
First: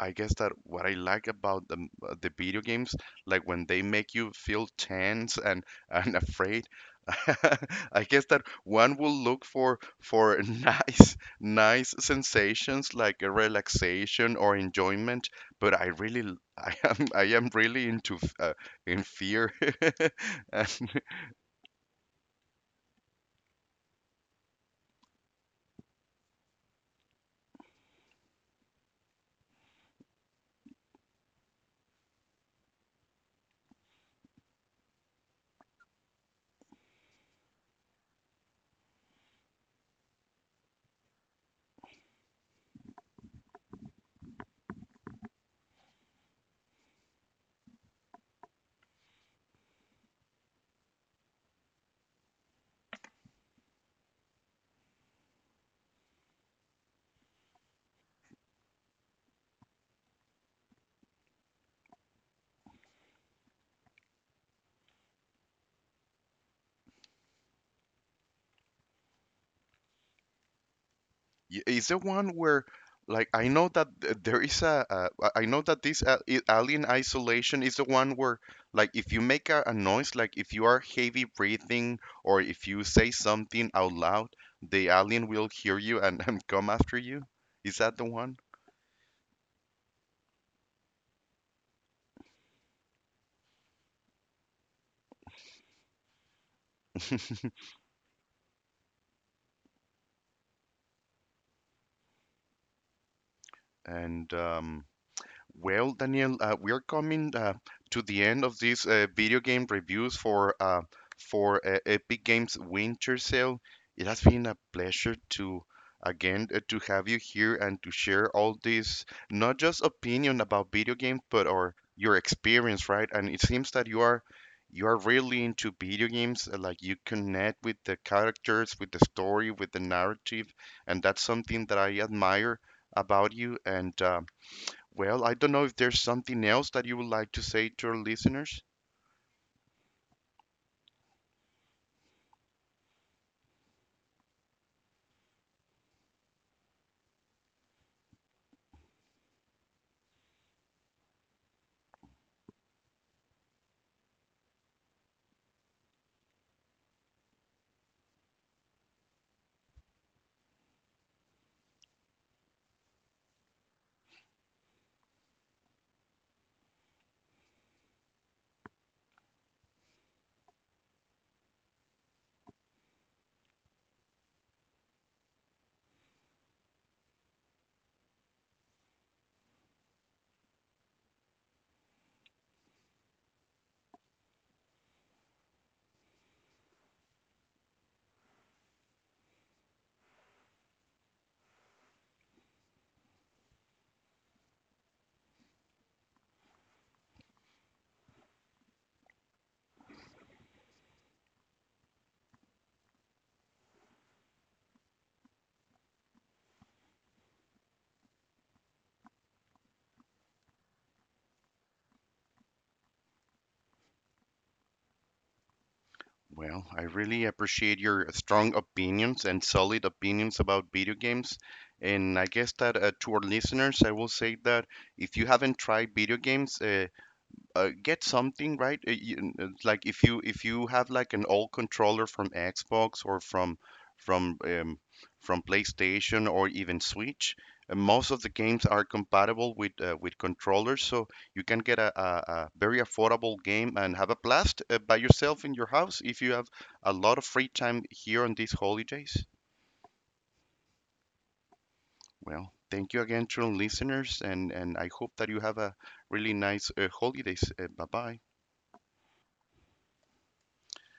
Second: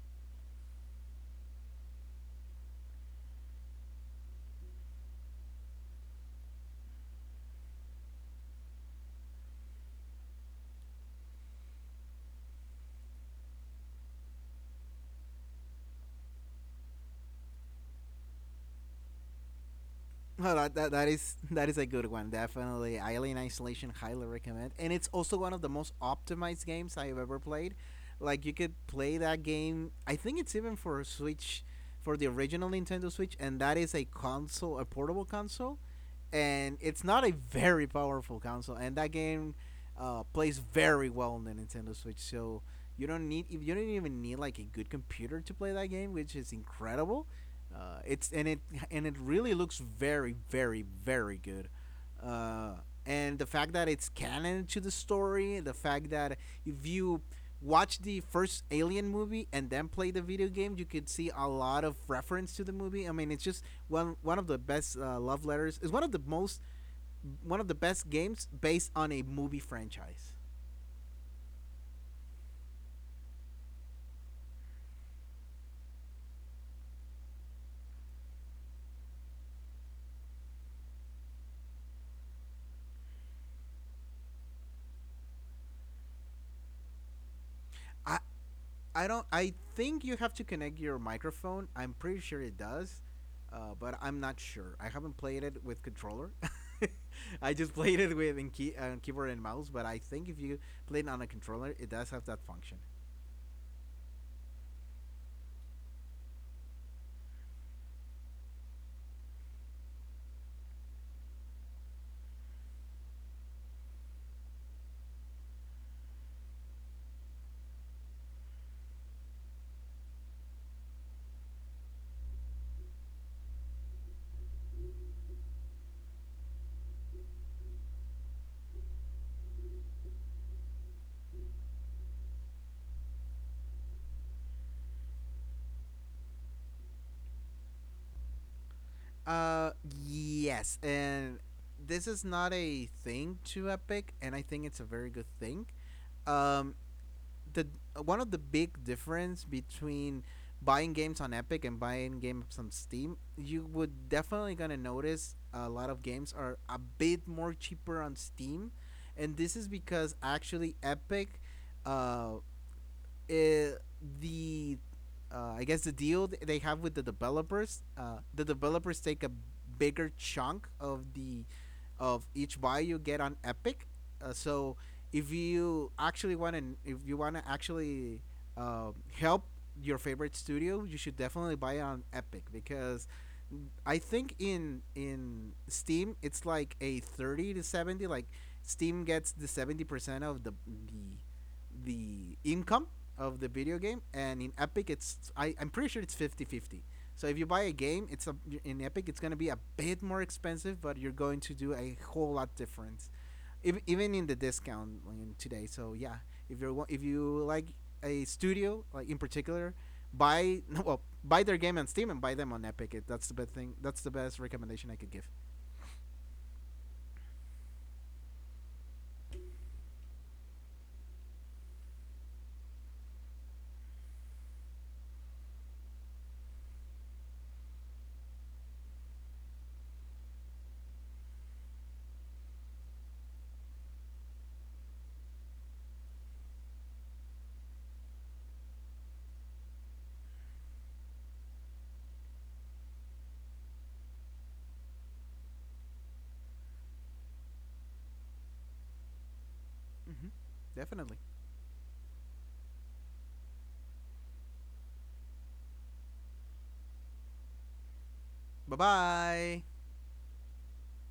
[SPEAKER 1] I guess, that what I like about the, the video games, like when they make you feel tense and afraid. [LAUGHS] I guess that one will look for [LAUGHS] nice sensations, like a relaxation or enjoyment, but I really, [LAUGHS] I am really into, in fear. [LAUGHS]
[SPEAKER 2] well, that,
[SPEAKER 1] And,
[SPEAKER 2] that, that is a good one. Definitely, Alien Isolation highly recommend, and it's also one of the most optimized games I have ever played. Like you could play that game. I think it's even for Switch, for the original Nintendo Switch, and that is a console, a portable console, and it's not a very powerful console. And that game plays very well on the Nintendo Switch. So you don't even need like a good computer to play that game, which is incredible. It's and it And it really looks very, very, very good. Uh, and the fact that it's canon to the story, the fact that if you watch the first Alien movie and then play the video game, you could see a lot of reference to the movie. I mean, it's just one of the best love letters. It's one of the most One of the best games based on a movie franchise.
[SPEAKER 1] is the one where, like, I know that, there is a, I know that this, Alien Isolation is the one where, like, if you make a noise, like if you are heavy breathing or if you say something out loud, the alien will hear you and, [LAUGHS] and come after you. Is that the
[SPEAKER 2] I,
[SPEAKER 1] one?
[SPEAKER 2] I don't. I think you have to connect your microphone. I'm pretty sure it does, but I'm not sure. I haven't played it with controller. [LAUGHS]
[SPEAKER 1] [LAUGHS]
[SPEAKER 2] I just played it with keyboard and mouse. But I think if you play it on a controller, it does have that function.
[SPEAKER 1] And Well, Daniel, we are coming, to the end of these, video game reviews for, Epic Games Winter Sale. It has been a pleasure to, again, to have you here and to share all this, not just opinion about video games, but or your experience, right? And it seems that you are really into video games. Like, you connect with the characters, with the story, with the narrative, and that's something that I admire about you and. Well, I don't know if there's something else that you would like to say to our listeners.
[SPEAKER 2] Uh, yes, and this is not a thing to Epic, and I think it's a very good thing. Um, the One of the big difference between buying games on Epic and buying games on Steam, you would definitely gonna notice a lot of games are a bit more cheaper on Steam, and this is because actually Epic, uh, uh, the I guess the deal they have with the developers. The developers take a bigger chunk of the of each buy you get on Epic. So if you actually want to, if you want to actually help your favorite studio, you should definitely buy it on Epic because I think in Steam it's like a 30 to 70. Like Steam gets the 70% of the the income of the video game. And in Epic it's, I'm pretty sure it's 50-50. So if you buy a game in Epic it's going to be a bit more expensive, but you're going to do a whole lot difference. Even in the discount today. So yeah, if you're if you like a studio like in particular, buy [LAUGHS] well, buy their game on Steam and buy them on Epic. That's the best thing. That's the best recommendation I could give.
[SPEAKER 1] Well, I really appreciate your strong opinions and solid opinions about video games. And I guess that, to our listeners, I will say that if you haven't tried video games, get something, right. Like, if you have like an old controller from Xbox or from um, from PlayStation or even Switch, most of the games are compatible with, with controllers, so you can get a very affordable game and have a blast, by yourself in your house if you have a lot of free time here on these holidays.
[SPEAKER 2] Hmm. Definitely.
[SPEAKER 1] Well, thank you again, to our listeners, and I hope that you have a really nice, holidays. Bye bye.
[SPEAKER 2] Bye bye.